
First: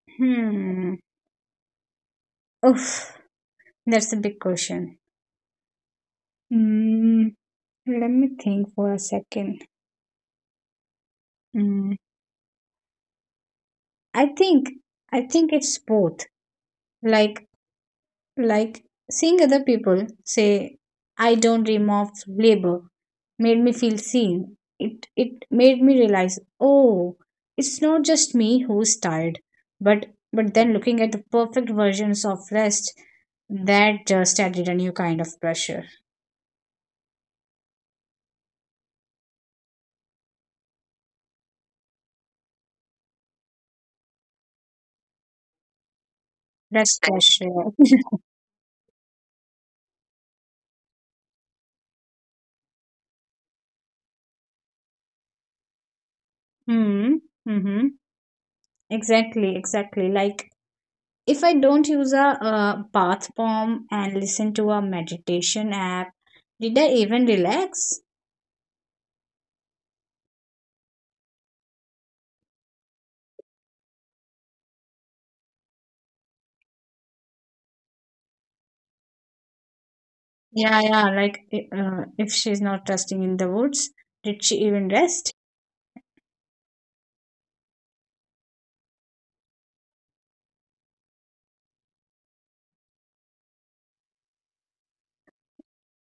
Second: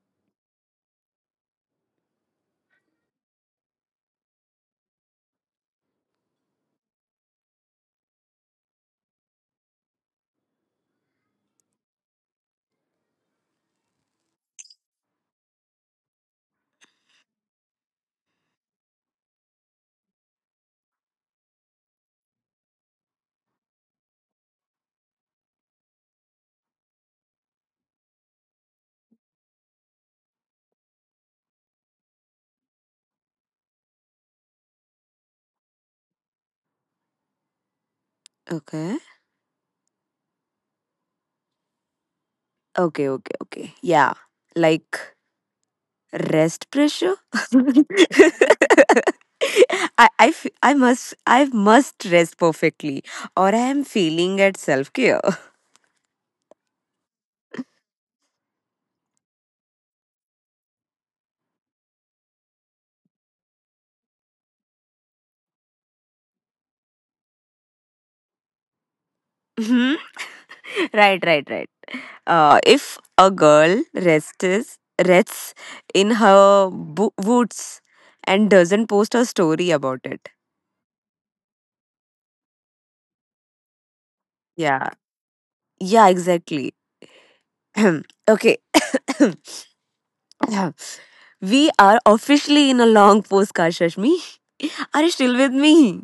S2: Hmm. Oof, that's a big question. Hmm. Let me think for a second. Mm, I think, I think it's both. Like like seeing other people say, I don't dream of labor, made me feel seen. It made me realize, oh, it's not just me who's tired. But then looking at the perfect versions of rest, that just added a new kind of pressure.
S1: Okay. Okay, okay, okay. Yeah. Like, rest
S2: Rest
S1: pressure.
S2: pressure.
S1: I must rest perfectly or I am failing at self care.
S2: Hmm. Mm-hmm. Exactly, exactly. Like, if I don't use a bath bomb and listen to a meditation app, did I even relax?
S1: Hmm. Right, right, right. If a girl rests in her boots and doesn't post a story about it.
S2: Yeah, yeah. Like, if she's not resting in the woods, did she even
S1: Yeah.
S2: rest?
S1: Yeah, exactly. Okay. We are officially in a long post, Kashashmi. Are you still with me?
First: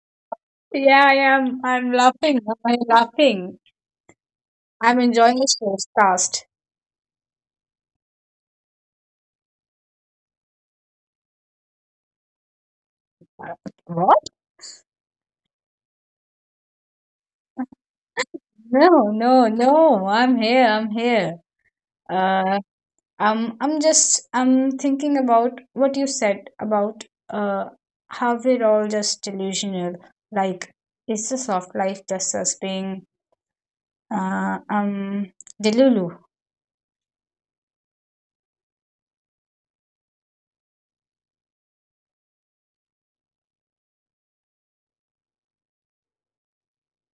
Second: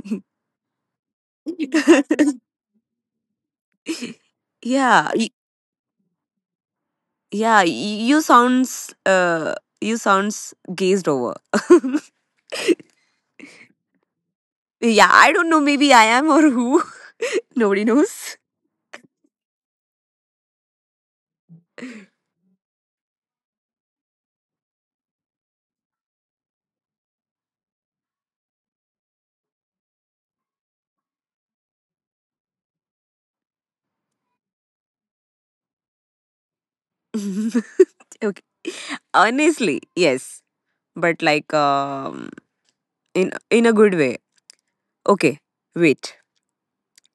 S2: Yeah, yeah. I'm laughing. I'm laughing. I'm
S1: Yeah.
S2: enjoying this podcast.
S1: Yeah, you sounds gazed over.
S2: What?
S1: Yeah, I don't know, maybe I am or who. Nobody knows.
S2: No, no, no. I'm here. I'm here. Uh, I'm just, I'm thinking about what you said about uh, how we're all just delusional. Like, is the soft life just us being uh, um delulu,
S1: Okay. Honestly, yes, but like, um, in a good way. Okay, wait.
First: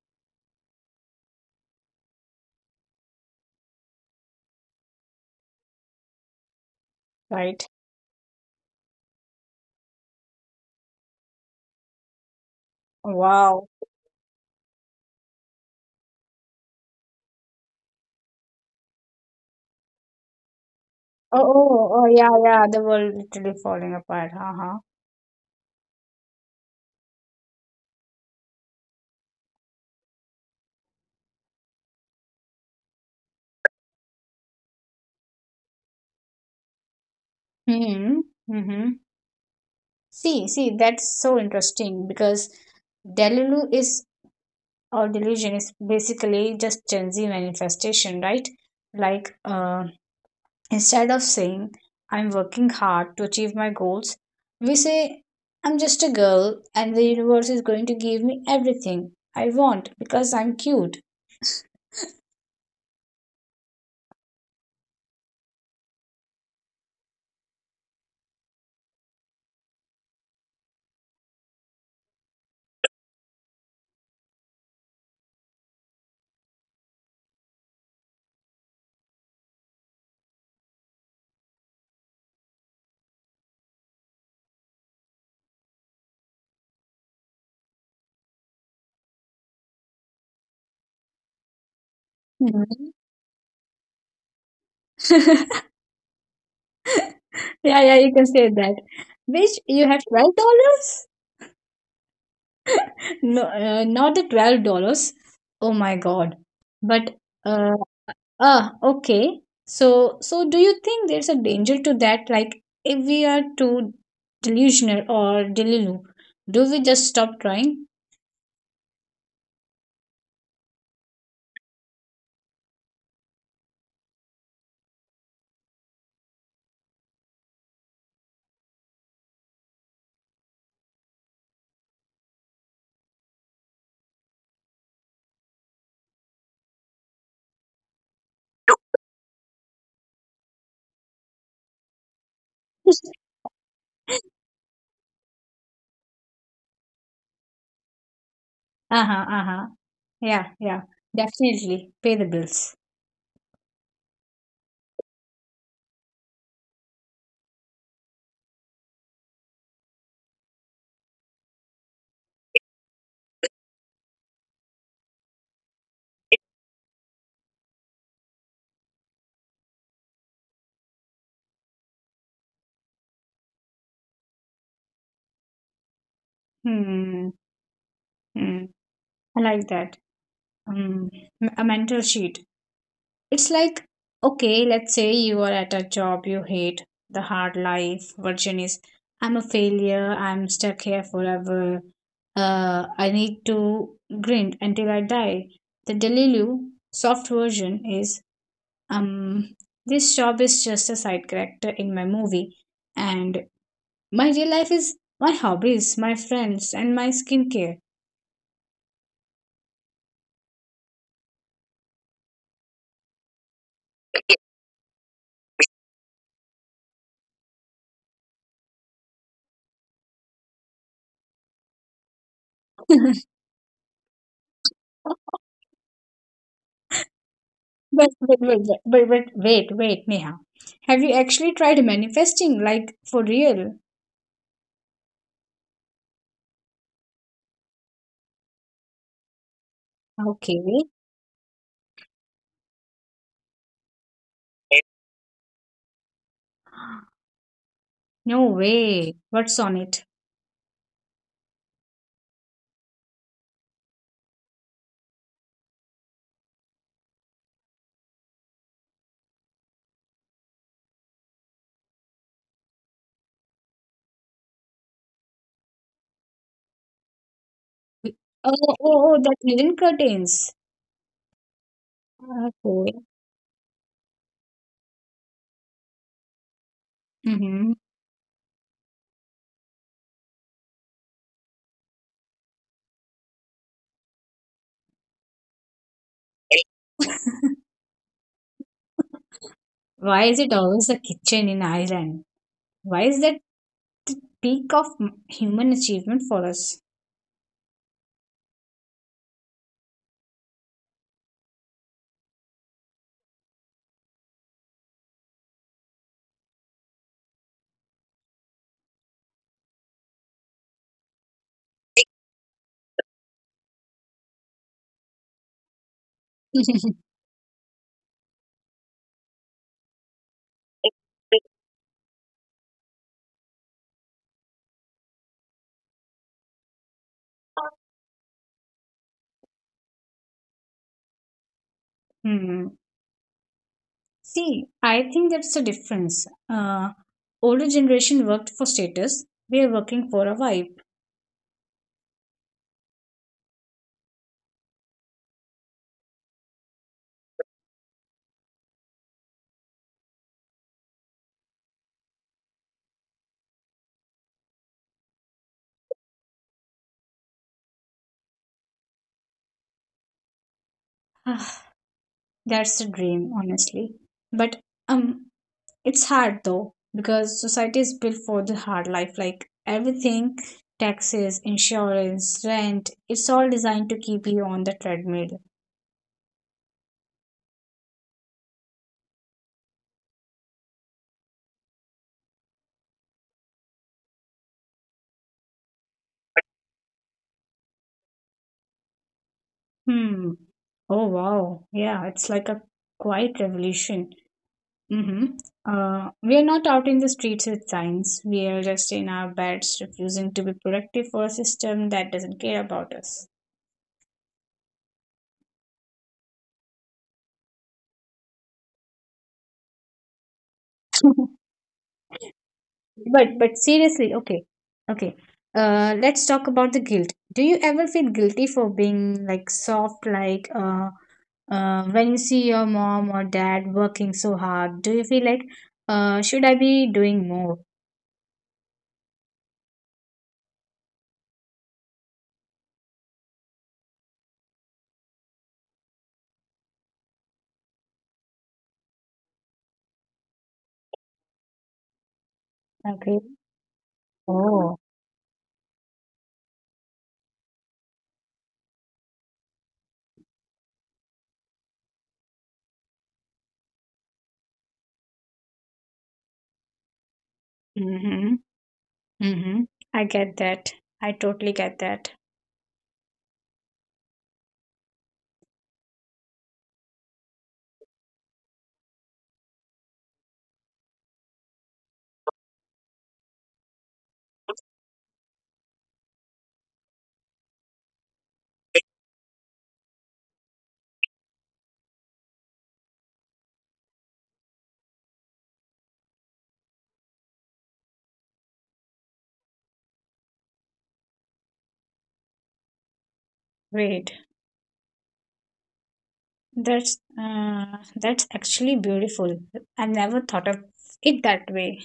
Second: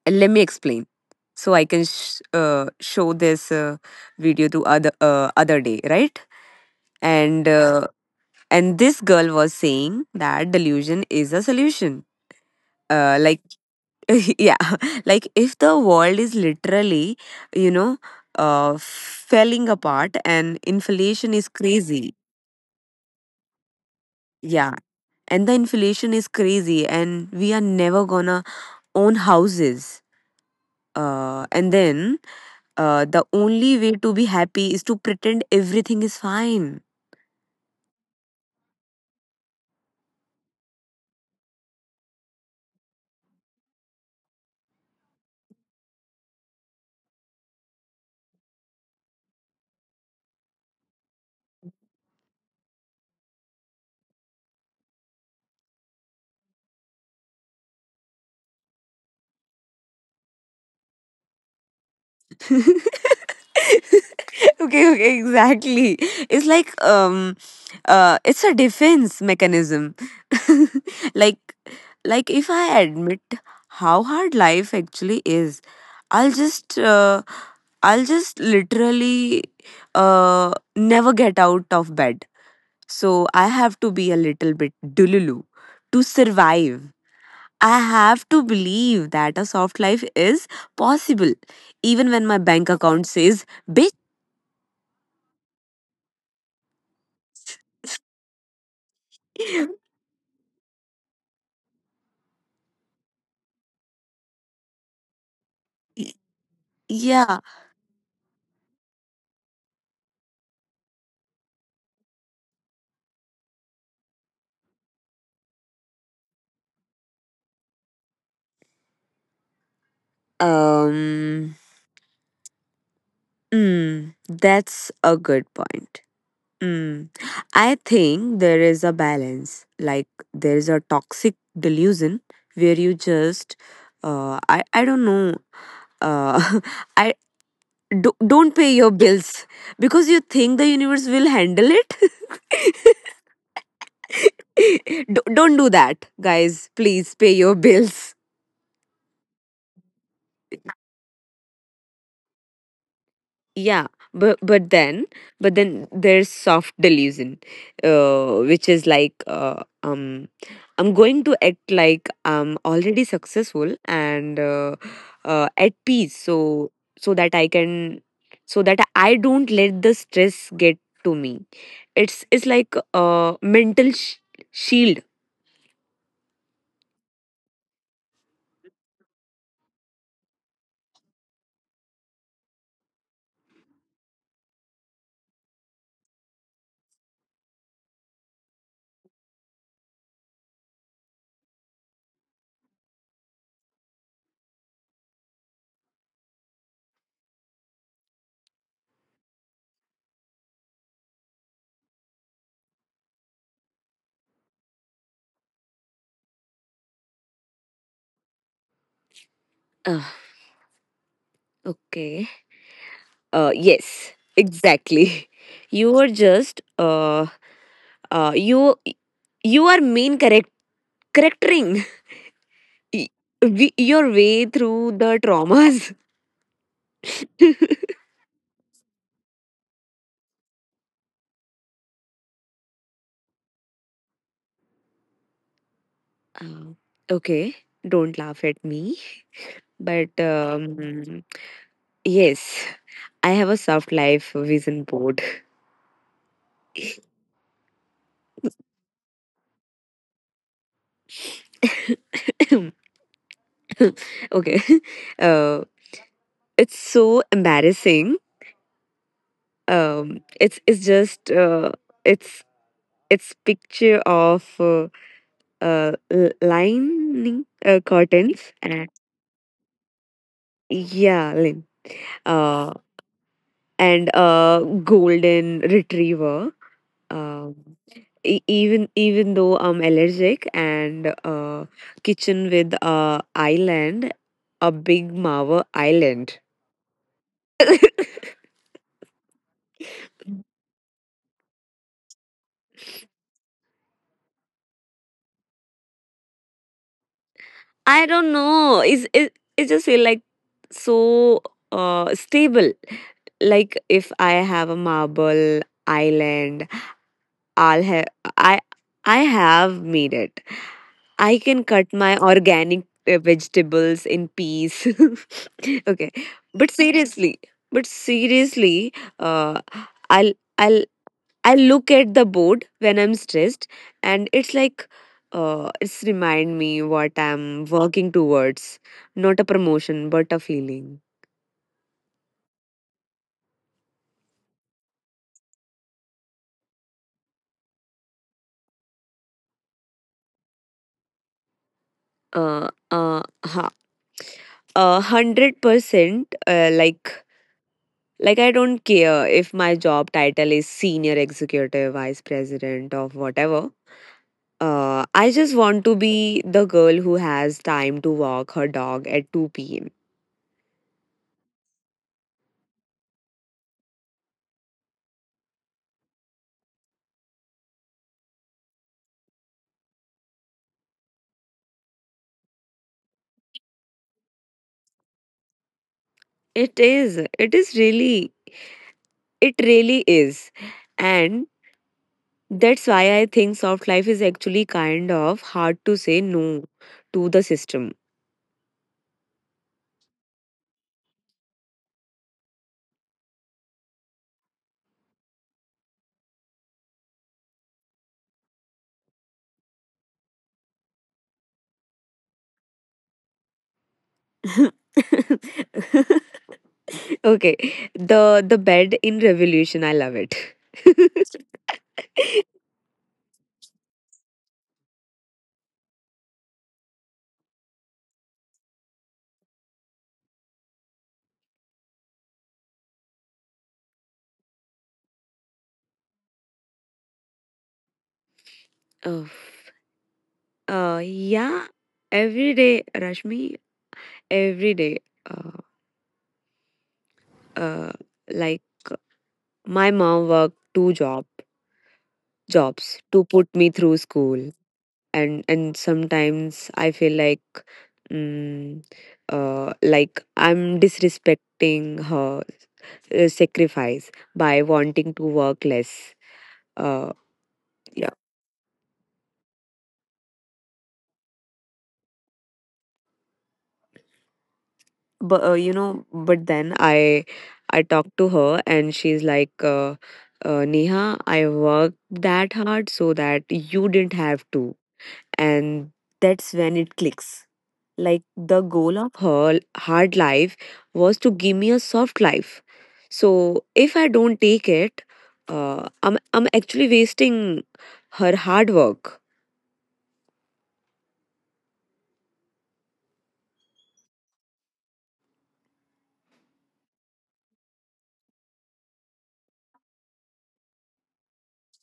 S1: Let me explain so I can show this video to other other day, right? And
S2: right?
S1: uh, and this girl was saying that delusion is a solution. Like,
S2: Wow.
S1: yeah, like if the world is literally, you know, falling apart and inflation is
S2: Oh, oh, oh,
S1: crazy,
S2: yeah, yeah. The world literally falling apart. Uh
S1: yeah,
S2: huh.
S1: and the inflation is crazy and we are never gonna own houses and then the only way to be happy is to pretend everything is fine.
S2: Hmm. Hmm. See, see, that's so interesting because delulu is, or delusion is, basically just Gen Z manifestation, right? Like, instead of saying, I'm working hard to achieve my goals, we say, I'm just a girl and the universe is going to give me everything I want because I'm cute.
S1: Okay, okay, exactly. It's like, um, it's a defense mechanism. like like if I admit how hard life actually is, I'll just I'll just literally uh never get out of bed. So I have to be a little bit dululu to survive. I have to believe that a soft life is possible, even when my bank
S2: Hmm.
S1: account says, bitch.
S2: Yeah, yeah, you can say that. Bitch, you have $12? No, not the $12. Oh my god! But
S1: Yeah.
S2: uh, ah, okay. So, so do you think there's a danger to that? Like, if we are too delusional or delulu, do we just stop trying?
S1: Um. Mm, that's a good point. Mm. I think there is a balance. Like, there is a toxic delusion where you just, I don't know, uh, I don't pay your bills because you think the universe will handle it. Don't do that, guys, please pay your bills.
S2: Uh-huh, uh-huh. Yeah, yeah. Definitely pay the bills.
S1: Yeah, but but then there's soft delusion, which is like, I'm going to act like I'm already successful and at peace, so that I can, so that I don't let the stress get to me. It's like a mental shield.
S2: Hmm, hmm. I like that. Hmm. M- a mental sheet. It's like, okay, let's say you are at a job you hate, the hard life version is, I'm a failure, I'm stuck here forever, I need to grind until I die. The Delilu soft version is, um, this job is just a side character in my movie, and my real life is my hobbies, my friends, and my skincare.
S1: Ugh, okay. Yes, exactly. You are just you you are mean correct correcting y- your way through the traumas.
S2: But, but, but, but, but wait, wait, Neha. Have you actually tried manifesting, like for real?
S1: Um, okay, don't laugh at me. But,
S2: Okay.
S1: yes, I have a soft life vision board.
S2: No way. What's on it?
S1: Okay, uh, it's so embarrassing. Um, it's it's picture of lining
S2: Oh,
S1: curtains and
S2: oh, oh, that linen curtains.
S1: yeah lin uh
S2: Okay.
S1: and a golden retriever, um,
S2: Mm-hmm.
S1: even though I'm allergic and kitchen with a island, a big marva island.
S2: Why is it always the kitchen in Ireland? Why is that the peak of m- human achievement for us?
S1: I don't know, it's it just feel like so stable. Like, if I have a marble island, I'll have, i I have made it. I can cut my organic vegetables in peace. Okay, but seriously, but seriously, uh, i'll i'll I look at the board when I'm stressed and it's like, it's remind me what I'm working towards, not a promotion but a feeling.
S2: Hmm. See, I think that's the difference. Older generation worked for status. We are working for a vibe.
S1: uh, uh, 100%. Like I don't care if my job title is senior executive, vice president, or whatever. I just want to be the girl who has time to walk her dog at 2 p.m.
S2: That's a dream, honestly. But um, it's hard though because society is built for the hard life. Like, everything, taxes, insurance, rent, it's all designed to keep you on the treadmill.
S1: It is. It is really. It really is, and that's why I think soft life is actually kind of hard to say no to the system.
S2: Hmm. Oh wow. Yeah, it's like a quiet revolution. Mm-hmm. We are not out in the streets with signs. We are just in our beds, refusing to be productive for a system that doesn't care about us.
S1: Okay, the bed in revolution. I love it.
S2: But seriously, okay, okay. Let's talk about the guilt. Do you ever feel guilty for being like soft, like when you see your mom or dad working so hard? Do you feel like, should I be doing more?
S1: Oof. Yeah, every day, Rashmi, every day. Uh, uh, like, my mom worked two jobs
S2: Okay.
S1: to put me through school,
S2: Oh.
S1: and sometimes I feel like, mm, like I'm disrespecting her sacrifice by wanting to work less. Uh,
S2: Mm-hmm. Mm-hmm. I get that. I totally get that.
S1: but you know, but then I talked to her and she's like, Neha, I worked that hard so that you didn't have to, and that's when it clicks. Like, the goal of her hard life was to give me a soft life, so if I don't take it, I'm actually wasting her hard work.
S2: Wait, that's actually beautiful. I never thought of it that way.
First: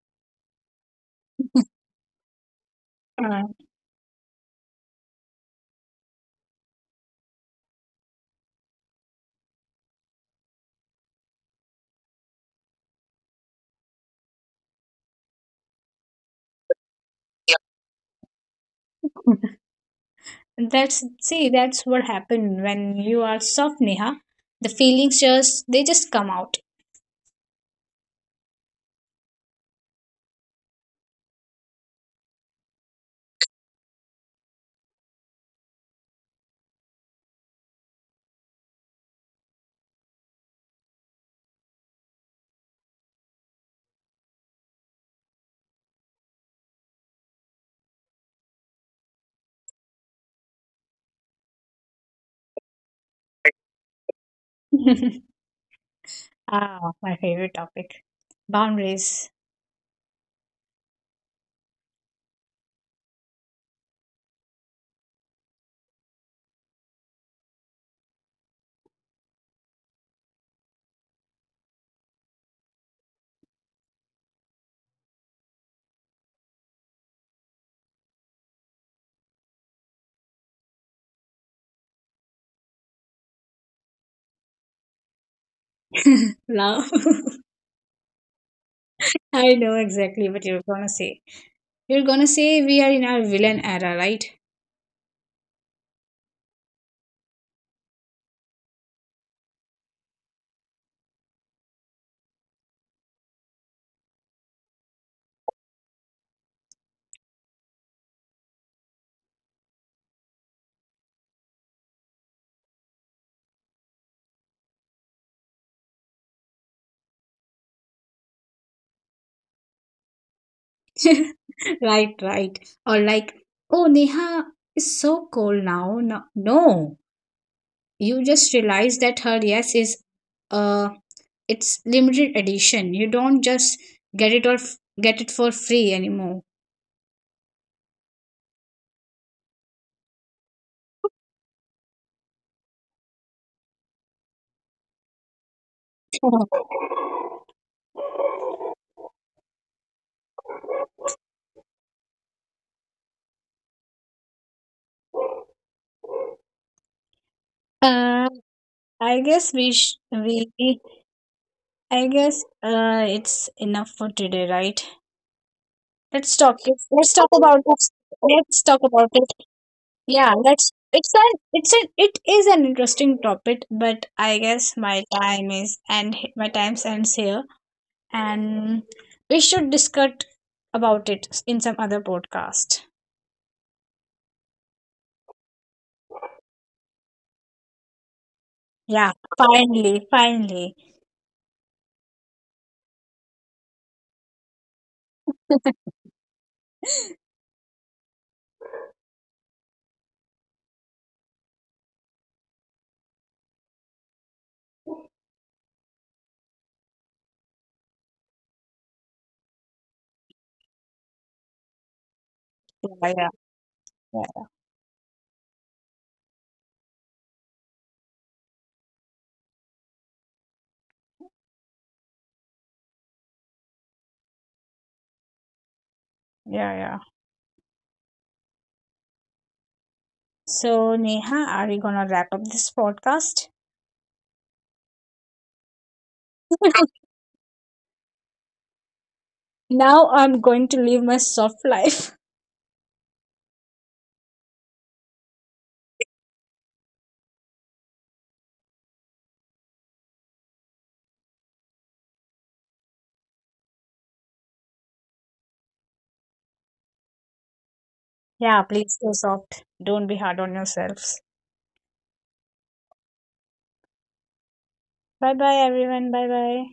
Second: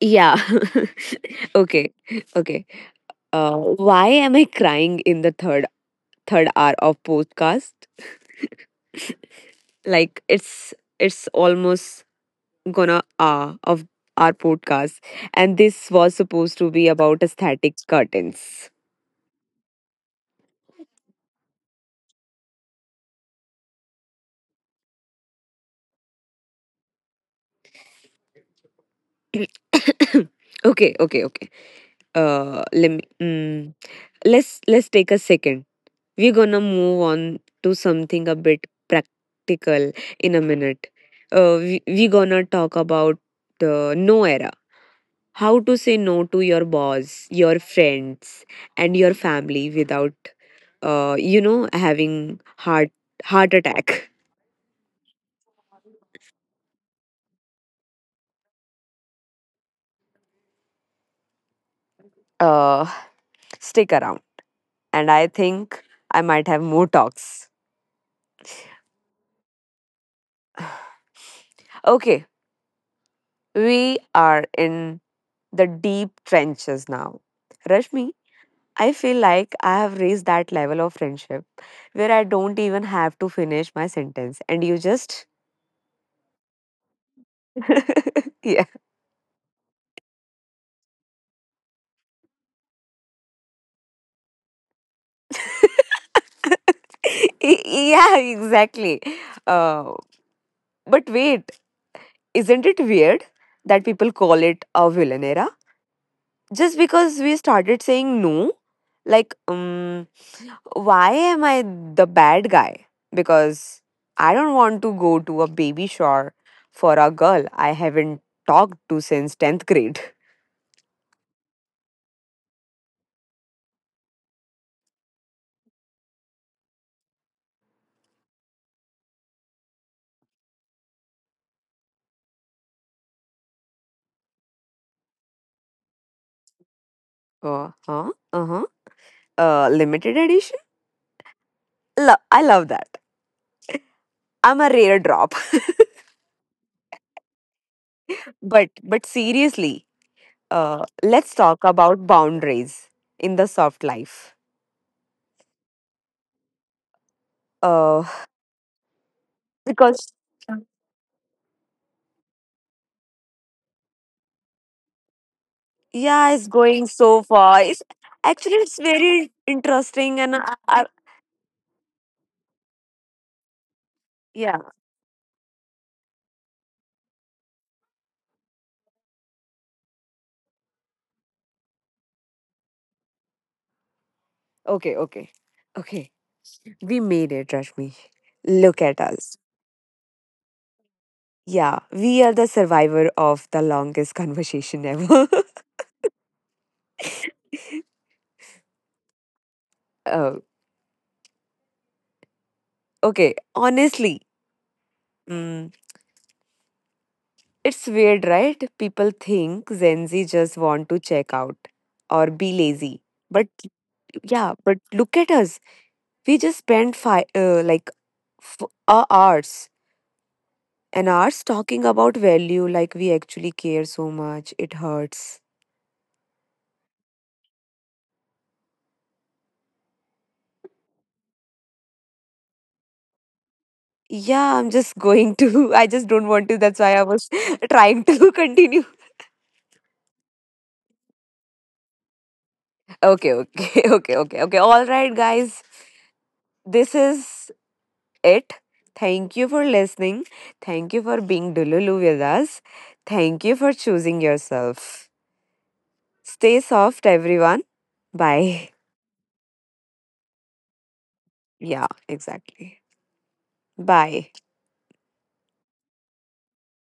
S1: Yeah. Okay, okay.
S2: Uh,
S1: uh, why am I crying in the third hour of podcast. Like, it's almost gonna hour of our podcast, and this was supposed to be about aesthetic curtains.
S2: that's, see, that's what happened when you are soft, Neha. The feelings just, they just come out.
S1: Okay, okay, okay. Let me. Mm, let's take a second. We're gonna move on to something a bit practical in a minute. We, we're gonna talk about, no era. How to say no to your boss, your friends, and your family without, you know, having heart attack.
S2: Ah, my favorite topic, boundaries.
S1: Uh, stick around, and I think I might have more talks. Okay, we are in the deep trenches now. Rashmi, I feel like I have reached that level of friendship where I don't even have to finish my sentence and you just
S2: Love.
S1: yeah.
S2: I know exactly what you're gonna say. You're gonna say we are in our villain era, right?
S1: Yeah, exactly. Uh, but wait, isn't it weird that people call it a villain era? Just because we started saying no, like, why am I the bad guy? Because I don't want to go to a baby shower for a girl I haven't talked to since 10th grade.
S2: Right, right. Or like, oh, Neha is so cold now. No, no, you just realize that her yes is uh it's limited edition. You don't just get it, or get it for free anymore.
S1: Uh huh, uh huh. Limited edition? I love that. I'm a rare drop. But seriously, uh, let's talk about boundaries in the soft life. Uh,
S2: uh, I guess we sh-,
S1: because
S2: we, I guess it's enough for today, right?
S1: yeah,
S2: Let's
S1: it's
S2: talk,
S1: going
S2: let's
S1: so
S2: talk
S1: far.
S2: about
S1: It's
S2: let's,
S1: actually
S2: let's
S1: it's
S2: talk about
S1: very
S2: it.
S1: interesting,
S2: Yeah,
S1: and
S2: let's, it is an interesting topic, but I
S1: yeah.
S2: guess my time is, and my time ends here, and we should discuss about it in some other podcast.
S1: Okay, okay, okay. We made it, Rashmi. Look at
S2: Yeah,
S1: us.
S2: finally, finally.
S1: Yeah, we are the survivor of the longest conversation ever. Oh, okay. Honestly, mm, it's weird, right? People think Gen Z just want to check out or be lazy.
S2: Yeah, yeah,
S1: But
S2: yeah,
S1: yeah, but look at us. We just spent five, like hours and hours talking about value, like we actually care so much. It hurts.
S2: yeah, yeah. So, Neha, are we gonna wrap up this podcast?
S1: Yeah, I'm just going to. I just don't want to. That's why I was trying to continue.
S2: Now I'm going to live my soft life.
S1: Okay, okay, okay, okay, okay. All right, guys. This is it. Thank you for listening. Thank you for being Dululu with us. Thank you for choosing yourself. Stay soft, everyone. Bye.
S2: Yeah, please go soft. Don't be hard on yourselves.
S1: Yeah, exactly. Bye.
S2: Bye bye, everyone. Bye bye.